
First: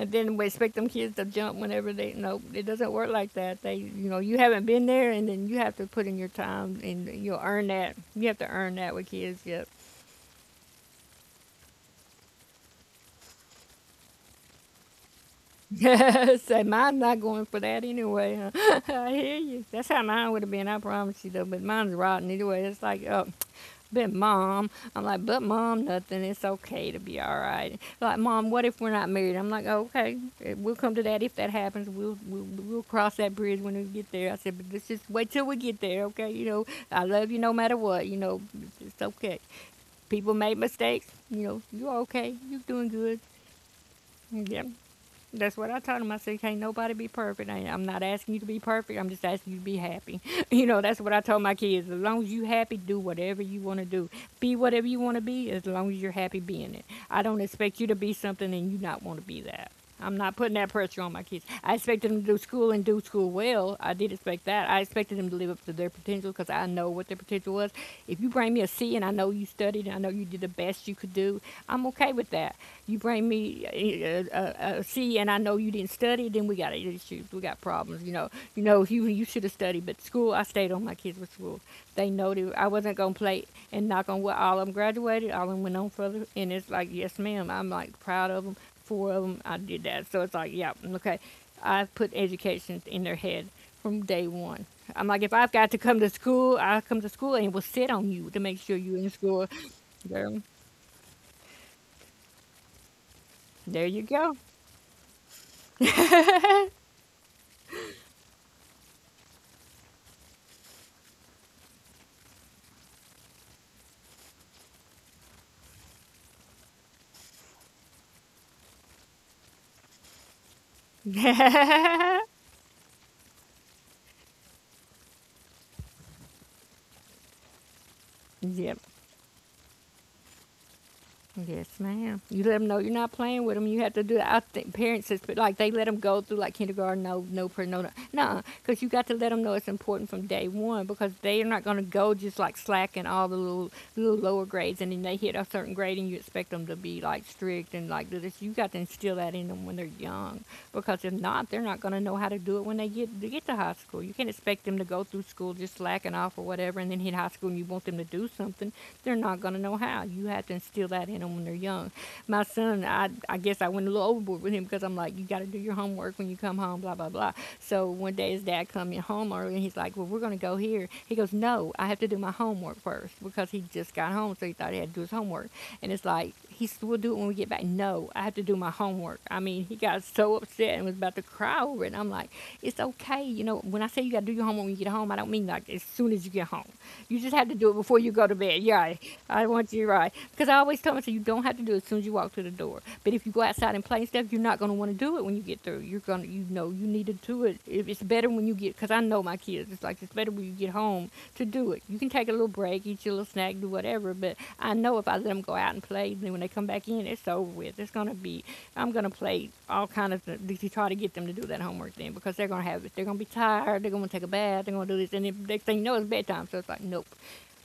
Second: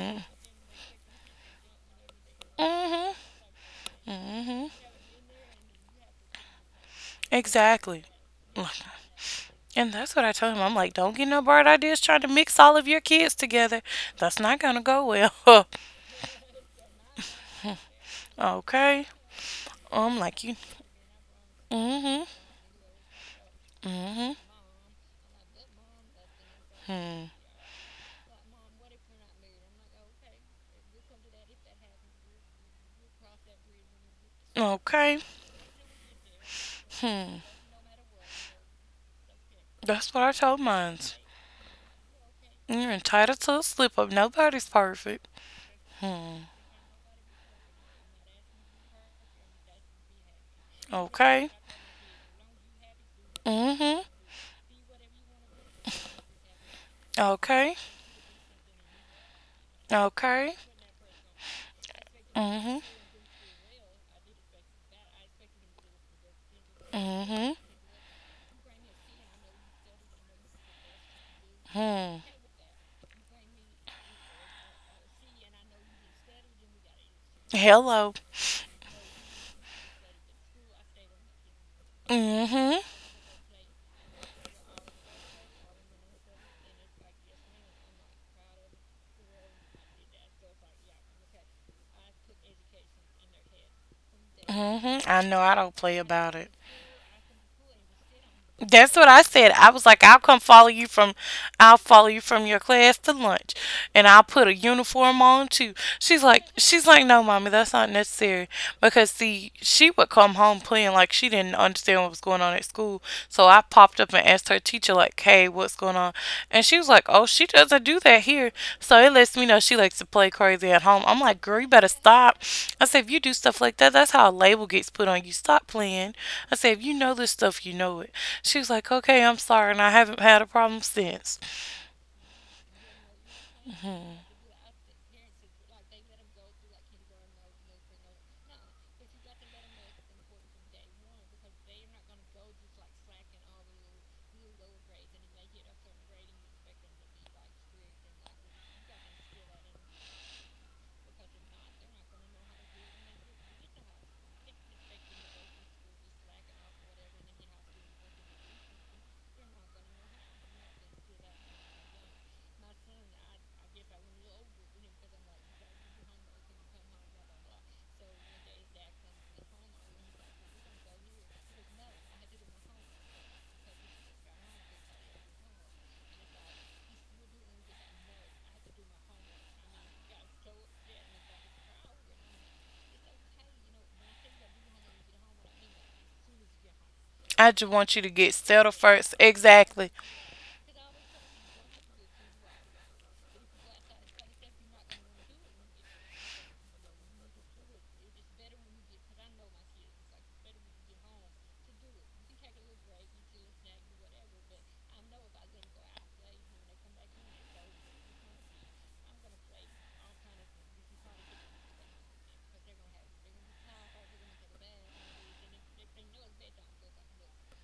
And then we expect them kids to jump whenever they. Nope. mm It doesn't Mhm. work like that. They, you know, mm you haven't Mhm. been there, and then you have to put in your time, and you'll earn that. Exactly. You have to earn that with kids. Yep. And that's what I told him. I'm like, don't get no bright ideas trying to mix all of your kids together. That's not gonna go well. Say, mine's not going for that anyway. Huh? I Okay. hear you. That's how I'm mine would like, have you. been. I promise you, though. But mine's Mm rotten anyway. It's like, oh, hmm. but Mm mom. I'm like, but mom, nothing. It's okay to be hmm. all Hmm. right. Like, mom, what if we're not married? I'm like, okay, eh, we'll come to that if that happens. We'll cross that bridge when we get there. I said, but let's just Okay. wait till we get there, okay? You know, I love Hmm. you no matter what. You know, it's okay. That's what People I make told mistakes. mines. You know, you're okay. You're doing You're good. entitled to a slip up. Yeah, Nobody's perfect. that's what I told him. I said, Hmm. can't nobody be perfect. I'm not asking you to be perfect. I'm just asking you to be happy. You know, that's what I told Okay. my kids. As long as you happy, do whatever you Mm want to hmm. do. Be whatever you want to be as long as you're happy being it. I don't Okay. expect you to be something and you not want to be that. I'm not putting Okay. that pressure on my kids. I expected them to do Mm school hmm. and do school well. I did expect that. I expected them to live up to their potential because I know what their Mm potential hmm. was. If you bring me a C and I know you studied and I know you did the best you could do, I'm okay Hmm. with that. You bring me a C and I know you didn't study, then we got issues. We got problems. You Hello. know, you know, you should have studied, but school. I stayed on my kids with school. They know Mm that I hmm. wasn't gonna play and knock on what all of them graduated. All of them went on further, and it's like yes, ma'am. I'm like proud of them four of them, I did that. So it's like, yeah, okay. I put education in their head from day one. Mm I'm hmm. like, I if know I've I got to don't come play to about it. school, I'll come to school and will sit on you to make sure you're That's in what I school. said. I was like, Girl, I'll follow you from your class to lunch, there you and I'll go. put a uniform on too. She's like, no, mommy, that's not necessary because see, she would come home playing like she didn't understand what was going on at school. So I popped up and asked her teacher like, hey, what's going on? And she was like, oh, she doesn't do that here. So it lets me know she likes to play crazy at home. I'm like, girl, you better stop. I said, if you do stuff like that, that's how a label gets put on you. Stop playing. I said, if you know this stuff, you know it. She was Yep. like, okay, I'm sorry, and I haven't had a problem since. Yes, ma'am. You let them know you're not playing with them. You have to do Hmm. that. I think parents, is, like, they let them go through, like, kindergarten, no, no, no, no. No, because you got to let them know it's important from day one because they are not going to go just, like, slacking all the little, little lower grades. And then they hit a certain grade and you expect them to be, like, strict and, like, do this. You got to instill that in them when they're young. Because if not, they're not going to know how to do it when they get to high school. You can't expect them to go through school just slacking off or whatever, and then hit high school and you want them to do something. They're not going to know how. You have to instill that in them when they're young. My son, I guess I went a little overboard with him because I'm like, you got to do your homework when you come home, blah blah blah. So one day his dad come home early, and he's like, well, we're going to go here. He goes, no, I have to do my homework first because he just got home, so he thought he had to do his homework. And it's like, he said, we'll do it when we get back. No, I have to do my homework. I mean, he got so upset and was about to cry over it. And I'm like, it's okay. You know, when I say you got to do your homework when you get home, I don't mean like as soon as you get home. You just have I to do just it want before you to you go get to bed. settled Yeah, first. I want you Exactly. right. Because I always tell myself, you don't have to do it as soon as you walk through the door. But if you go outside and play and stuff, you're not going to want to do it when you get through. You're going to, you know, you need to do it. If It's better when you get, because I know my kids, it's like it's better when you get home to do it. You can take a little break, eat your little snack, do whatever. But I know if I let them go out and play, then when they come back in, it's over with. It's going to be, I'm going to play all kind of, to try to get them to do that homework then because they're going to have it. They're going to be tired. They're going to take a bath. They're going to do this. And if next thing you know, it's bedtime. So it's like, nope,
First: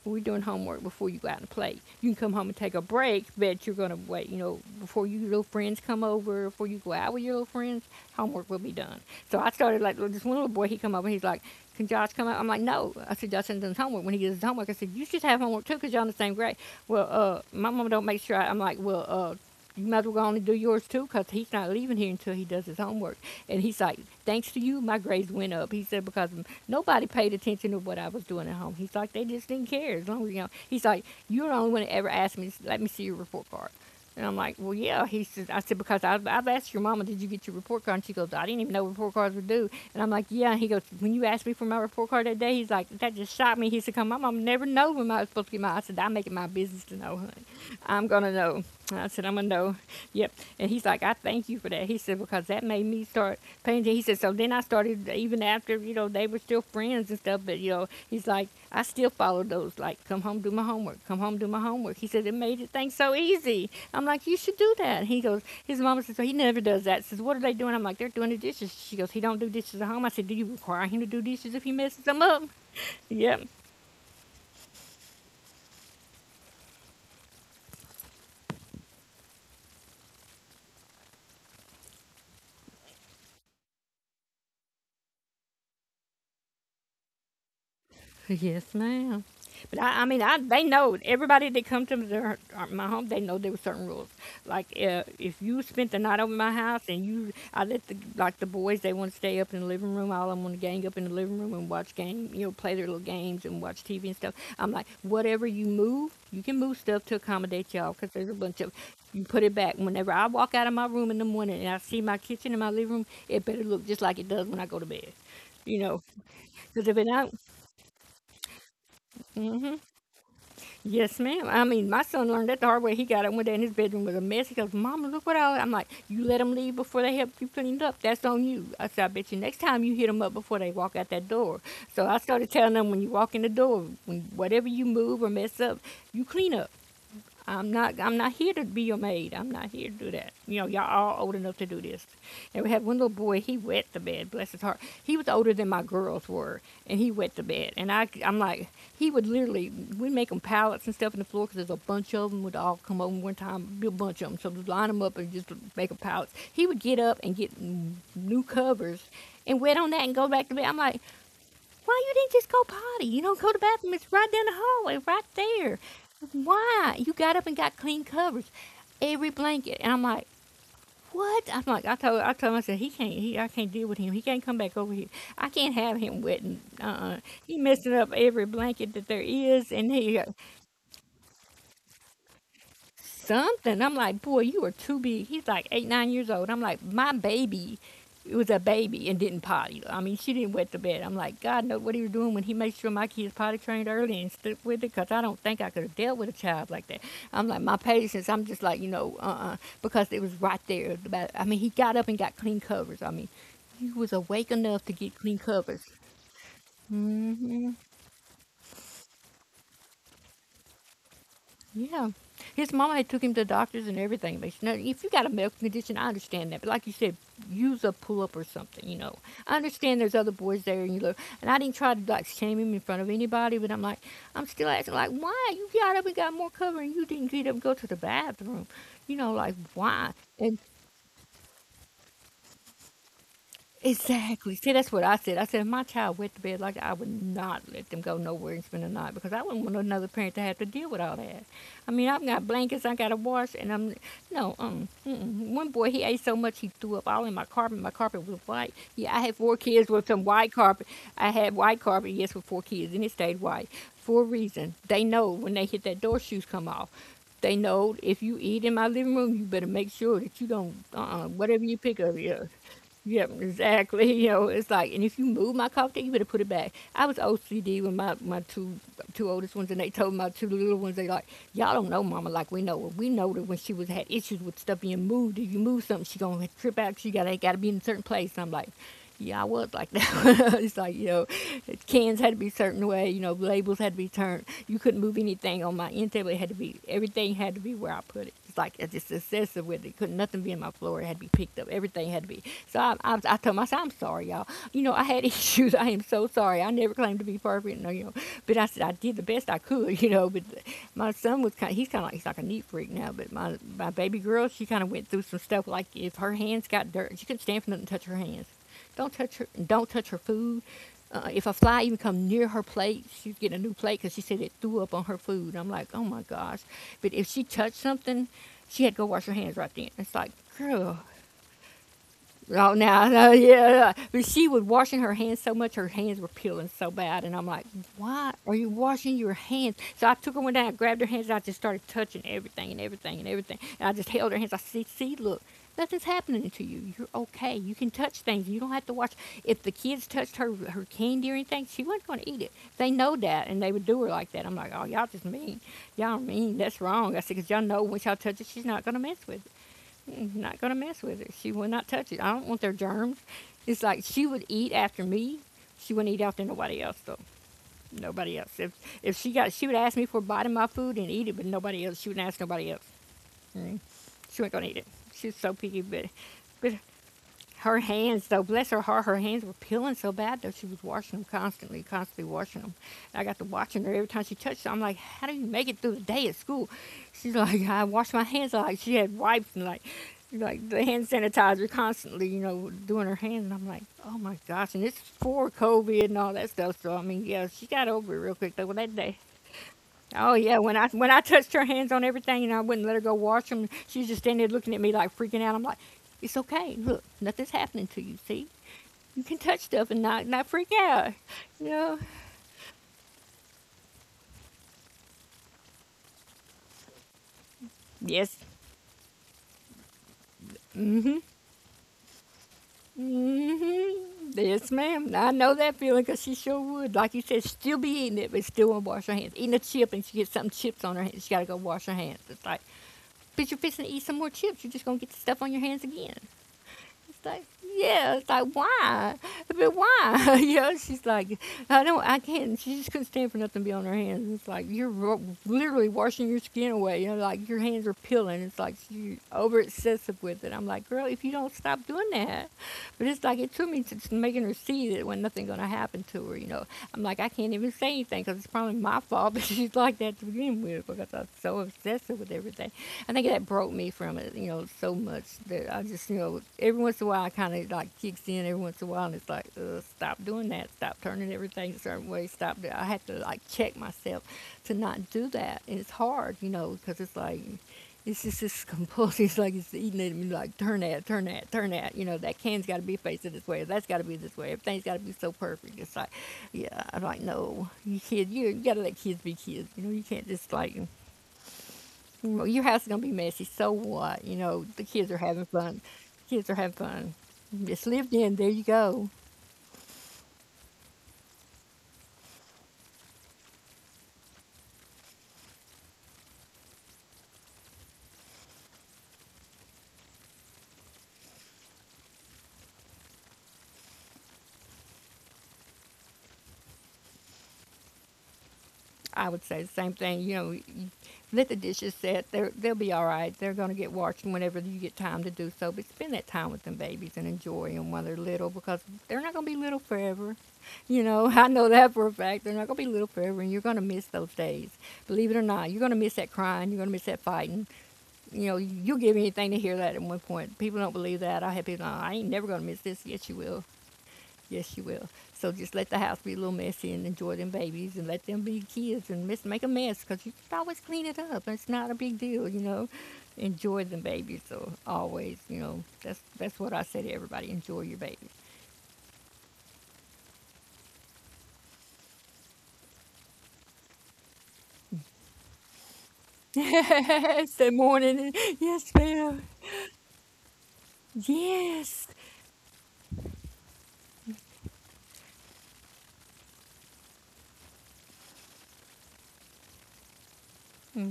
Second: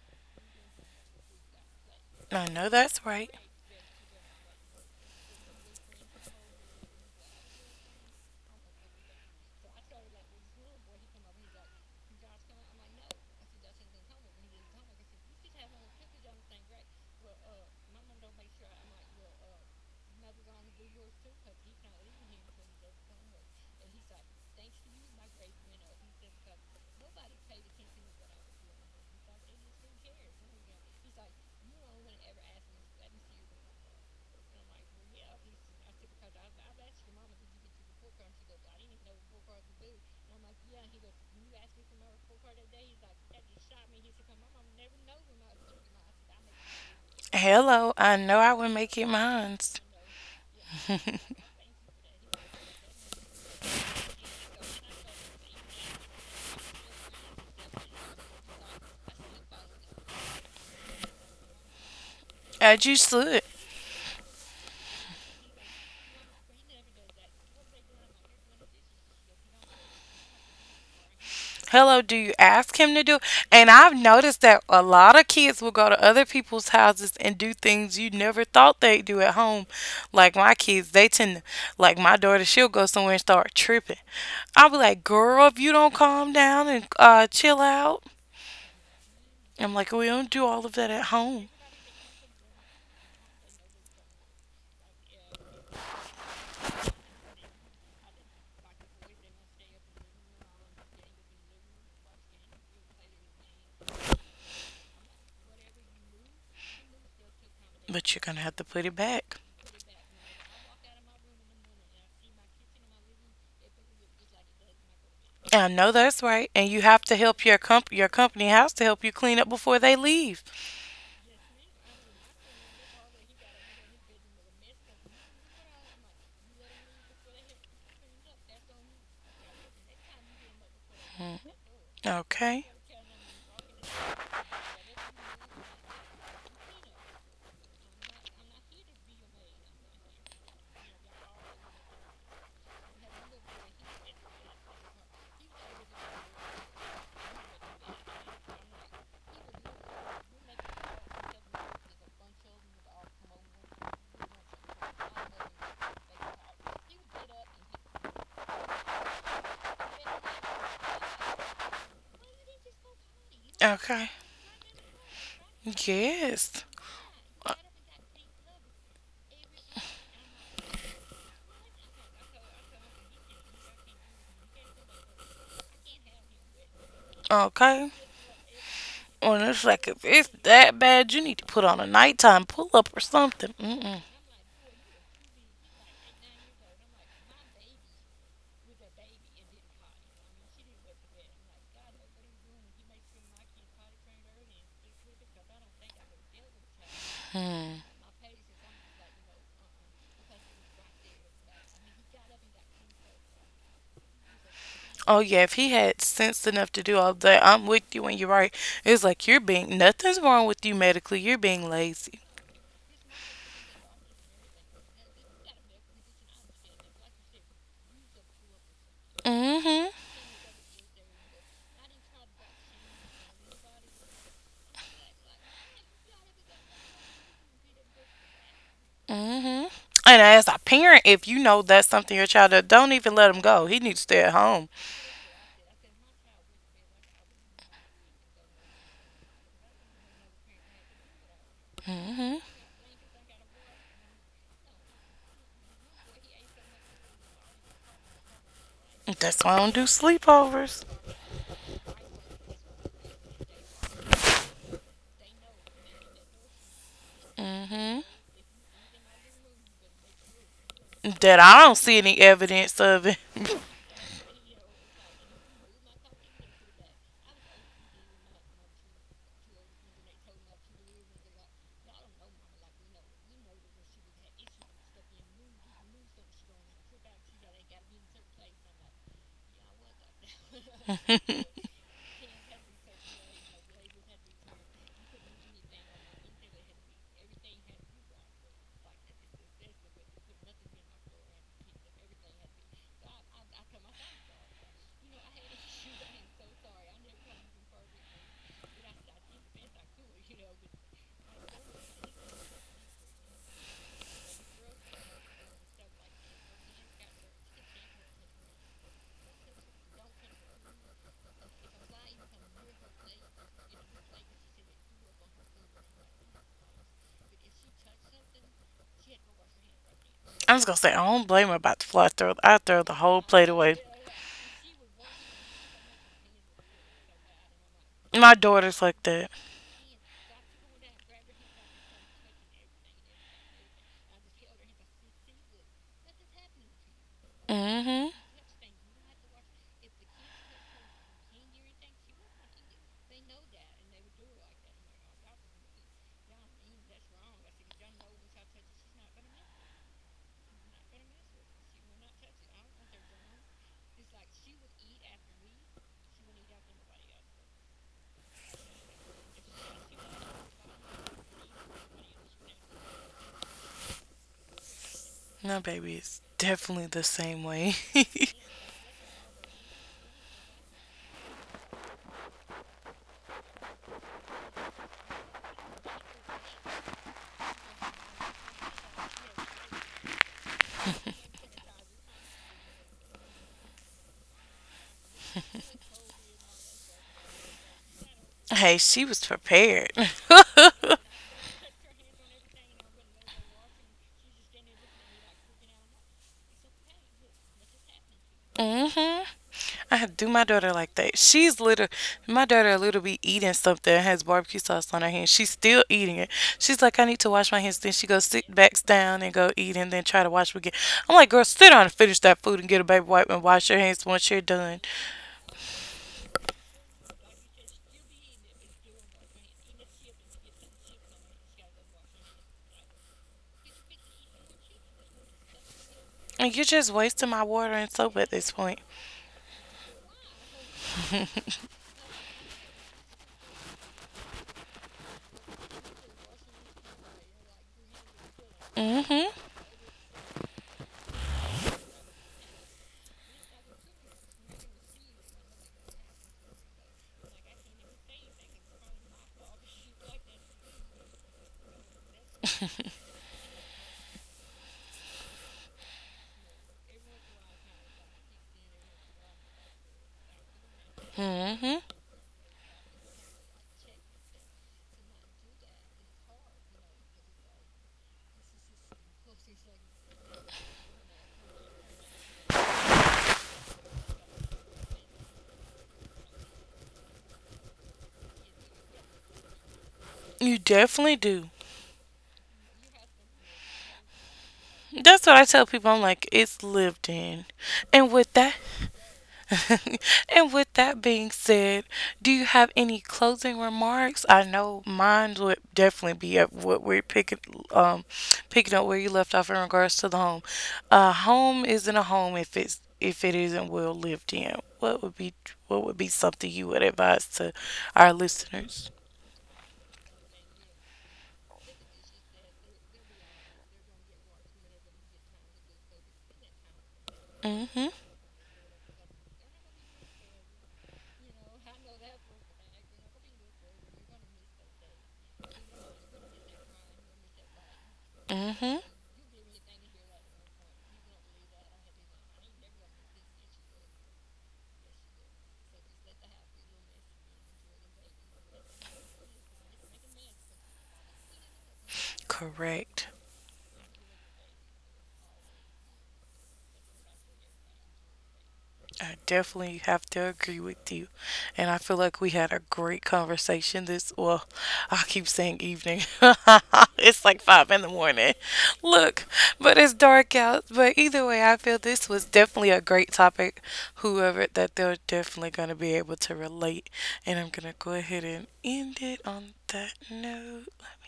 we're doing homework before you go out and play. You can come home I and know take a that's break, right. but you're gonna wait, you know, before your little friends come over, before you go out with your little friends, homework will be done. So I started like this one little boy, he come over, he's like, can Josh come out? I'm like, no. I said, Johnson does homework. When he does his homework, I said, you should have homework too, because you're in the same grade. My mama don't make sure I'm like, you might as well go on and do yours too, 'cause he's not leaving here until he does his homework. And he's like, thanks to you, my grades went up. He said, because nobody paid attention to what I was doing at home. He's like, they just didn't care. As long as, you know, he's like, you're the only one that ever asked me, let me see your report card. And I'm like, well, yeah. He says, I said, because I've asked your mama, did you get your report card? And she goes, I didn't even know report cards were due. And I'm like, yeah. And he goes, when you asked me for my report card that day, he's like, that just shocked me. He said, come, my mom never know when I was supposed to get mine. I said, I make it my business to know, honey. Hello, I'm I going to know I know. would make it I said, I'm gonna mine. know. Yep. And he's like, I thank you for that. He said, because that made me start paying attention. He said, so then I started, even after, you know, they were still friends and stuff, but, you know, he's like, I still followed those, like, come home, do my homework, come home, do my homework. He said, it made it As you things so should. easy. I'm like, you should do that. He goes, his mama says, so he never does that. Says, what are they doing? I'm like, they're doing the dishes. She goes, he don't do dishes at home. I said, do you require him to do dishes if he Hello, messes do them you up? ask him to do it? Yep. And I've noticed that a lot of kids will go to other people's houses and do things you never thought they'd do at home. Like my kids, they tend to, like my daughter, she'll go somewhere and start tripping. I'll be like, girl, if you don't calm down and chill out, Yes, ma'am. I'm But like, I, I we mean, don't I do they all of that know at everybody home, that come to their, my home. They know there were certain rules. Like if you spent the night over my house and you, I let the like the boys. They want to stay up in the living room. All of them want to gang up in the living room and watch game. You know, play their little games and watch TV and stuff. I'm like, whatever you move, you can move stuff to accommodate y'all because but you're there's a gonna have bunch to of. put it You back. put it back. Whenever I walk out of my room in the morning and I see my kitchen and my living room, it better look just like it does when I go to bed. I You know know, that's right, and you because if have it to don't, help your your company house to help you clean up before mm-hmm. they leave. Yes, ma'am. I mean, my son learned that the hard way. He got up one day in his bedroom with a mess. He goes, "Mama, look what I." I'm like, "You let them leave before they help you clean it up. That's on you." I said, "I bet you next time you hit them up before they walk out that door." So I started Okay, telling them when you walk in the door, when whatever you move or mess up, you clean up. I'm not here to be your maid. I'm not here to do that. You know, y'all all old enough to do this. And we had one little boy, he wet the bed, bless his heart. He was older than my girls were, and he wet the bed. And I'm like, he would literally, we make them pallets and stuff in the floor because there's a bunch of them would all come over one time, be a bunch of them. So we'd line them up and just make them pallets. He would get up and get new covers and wet on that and go back to bed. I'm like, why you didn't just go potty? You don't go to the bathroom. okay, It's right down the hallway, right there. yes, Why? You got up uh, and got clean covers, every blanket. And I'm like, what? I'm like, I told him, I said, he can't, he, I can't deal with him. He can't come back over here. I can't have him wet and, he okay. messing up every blanket that there Well, it's is. like And if he, it's that bad, you need to put on a nighttime pull up or something. something. I'm Mm-mm. like, boy, you are too big. He's like eight, 9 years old. I'm like, my baby was a baby and didn't potty. I mean, she didn't wet the bed. I'm like, God knows what he was doing when he made sure my kids potty trained early and stuck with it because I don't think I could have dealt with a child like that. I'm like, my Hmm. patience, I'm just like, you know, uh-uh, because it was right there. About, I mean, he got up and got clean covers. I mean, he was awake enough to get Oh clean yeah, if he covers. had sense enough to do all that, I'm Hmm. with you when you're right. It's like you're being nothing's wrong with you medically. You're being Yeah. lazy. His mama had took him to doctors and everything. But now, if you got a medical condition, I understand that. But like you said, use a pull up or something. You know, Mm I hmm understand there's other boys there, and you look. And I didn't try to like shame him in front of anybody, but I'm like, I'm still asking, like, why you got up and got more cover, and you didn't get up and go to the bathroom? You know, like hmm. why? And as a And parent, if you know that's something your child does, don't even let him go. He needs to stay at exactly. home. See, that's what I said. I said if my child went to bed like that, I would not let them go nowhere and spend the night because I wouldn't want another parent to have to deal with all that. I mean, I've Hmm. got blankets, I got to wash, and I'm no. Mm-mm. One boy he ate so much he threw up all in my carpet. My carpet was white. Yeah, I had That's why four I don't do kids with some white carpet. sleepovers. I had white carpet, yes, with four kids, and it stayed white for a reason. They know when they hit that door, shoes come off. They know Hmm. if you eat in my living room, you better make sure that you don't uh-uh, That whatever I you don't see pick up. any Yeah, evidence of it. yep, exactly. You know, it's like, and if you move my coffee, you better put it back. I was OCD with my two oldest ones, and they told my two little ones, they like, y'all don't know Mama like we know her. We know that when she was had issues with stuff being moved, if you move something, she gonna trip out. She gotta be in a certain place. And I'm like, yeah, I was like that. It's like, you know, I'm cans had to be a certain way, you know, labels had to be turned. You couldn't move anything on my end table. It had to be everything had to be where I put it. It's like it's just excessive with it. Couldn't nothing be in my floor. It had to be picked up. Everything had to be. So I told myself, I'm sorry, y'all. You know, I had issues. I am so sorry. I never claimed to be perfect. No, you know, but I said I did the best I could. You know, but my son was He's kind of like he's like a neat freak now. But my baby girl, she kind of went through some stuff. Like if her hands got dirt, she couldn't stand for nothing to touch her hands. Don't touch her. Don't touch her food if a fly even come near her plate, she'd get a new plate because she said it threw up on her food. I'm like, oh my gosh. But if she touched something, she had to go wash her hands right then. It's like, just gonna say girl, I don't blame her about the fly. I oh, throw the now, whole no, plate away. yeah. But she was washing her hands so much, her hands were peeling so bad. And I'm like, why My are you daughter's like washing your that. hands? So I took her one down, I grabbed her hands, and I just started touching everything and everything and everything. And I just held her hands. I said, see, look, nothing's happening to you. You're okay. You can Hmm. touch things. You don't have to watch. If the kids touched her, her candy or anything, she wasn't going to eat it. They know that, and they would do her like that. I'm like, oh, y'all just mean. Y'all mean. That's wrong. I said, because y'all know once y'all touch it, she's not going to mess with it not going to mess with it. She will not touch it. I don't want their germs. It's like she would eat after me. She wouldn't eat after nobody else, though. Nobody else. If she got, She would ask me for a bite of my food and eat it, but nobody else. She wouldn't ask nobody else. Mm. She wasn't going to eat it. She's so My picky, baby but is But definitely the same way. her hands, though, bless her heart, her hands were peeling so bad that she was washing them constantly, constantly washing them. And I got to watching her every time she touched them. I'm like, how do you make it through the day at school? She's like, I wash my hands. She had wipes, like the hand sanitizer constantly, doing her hands. And I'm like, oh my gosh. And it's for COVID and all that stuff. So I mean, yeah, she got over it real quick though, well, Hey, that she day. was prepared. Oh yeah, when I touched her hands on everything and I wouldn't let her go wash them, she was just standing there looking at me like freaking out. I'm like, it's okay. Look, nothing's happening to you. See, Hmm. you can touch stuff I and have not do not my freak daughter like out. that. She's You little. know? My daughter little be eating something that has barbecue sauce on her hand. She's still eating it. She's like, I need to wash my hands. Then she goes Yes. sit backs down and go eat, and then try to wash again. I'm like, girl, sit down and finish that food and get a baby wipe and wash your hands Mm-hmm. once you're Yes, done. ma'am. I know that feeling 'cause she sure would. Like you said, still be eating it, but still won't wash her hands. Eating a chip and she gets some chips on her hands. She got to go wash her hands. It's like, but you're fixing to eat some more chips. You're just going to get the stuff on your hands again. And you're just It's wasting like, my water and yeah, soap it's at like, this point. why? But why? She's like, I can't. She just couldn't stand for nothing to be on her hands. It's like, you're literally washing your skin away. Like your hands are peeling. It's like you're Mm-hmm. over excessive with it. I'm like, girl, if you don't stop doing that. But it's like, it took me to making her see that when nothing going to happen to her, I'm like, I can't even say anything because it's probably my fault, but she's like that to begin with because I was so obsessive with everything. I think that broke me from it, so much that I just, every once in a while I kind of like kicks in every once in a while, and it's like, stop doing that, stop turning everything a Mm-hmm. certain way, stop. That. I have to like check myself to not do that, and it's hard, because it's like. It's just this compulsive, it's like it's eating at me, like turn that, turn that, turn that. You know, that can's got to be facing this way, that's got to be this way, everything's got to be so perfect. It's like, yeah, I'm like, no, you gotta let kids be kids. You know, you can't just You like definitely do. well, your house is gonna be messy. So what? You know, the kids are That's what I having tell fun. people. I'm like, Kids are it's having lived fun. in, It's and lived with in. There that, you go. and with that being said, do you have any closing remarks? I know mine would definitely be up what we're picking, um, picking up where you left off in regards to the home. A home isn't a home if it's if it isn't well lived in. What would be something you would advise to our listeners? I would say the same thing. You let the dishes set. They'll be all right. They're gonna get washed whenever you get time to do so. But spend that time with them babies and enjoy Mm-hmm. them while they're little because they're not gonna be little forever. You know, I know that for a fact. They're not gonna be little forever, and you're gonna miss those days. Believe it or not, you're gonna miss that crying. You're gonna miss that fighting, you know, Mm-hmm. you'll give anything to hear that at one point. People don't believe that. I have people, "Oh, I ain't never going to miss this. Yes, you will. Yes, you will." So just let the house be a little messy and enjoy them babies and let them be kids and make a mess because you can always clean it up. It's not a big deal, you know. Correct. Enjoy them babies. So always, you know, that's what I say to everybody. Enjoy your babies. I definitely have to agree with you. And I feel like we had a great conversation this, well, I keep saying evening. It's like Yes, five that in the morning. morning. Yes, Look, ma'am. but it's dark out. But either way, I feel Yes. this was definitely a great topic. Whoever that they're definitely going to be able to relate. And I'm going to go ahead and end it on that note. Let Mm-hmm. me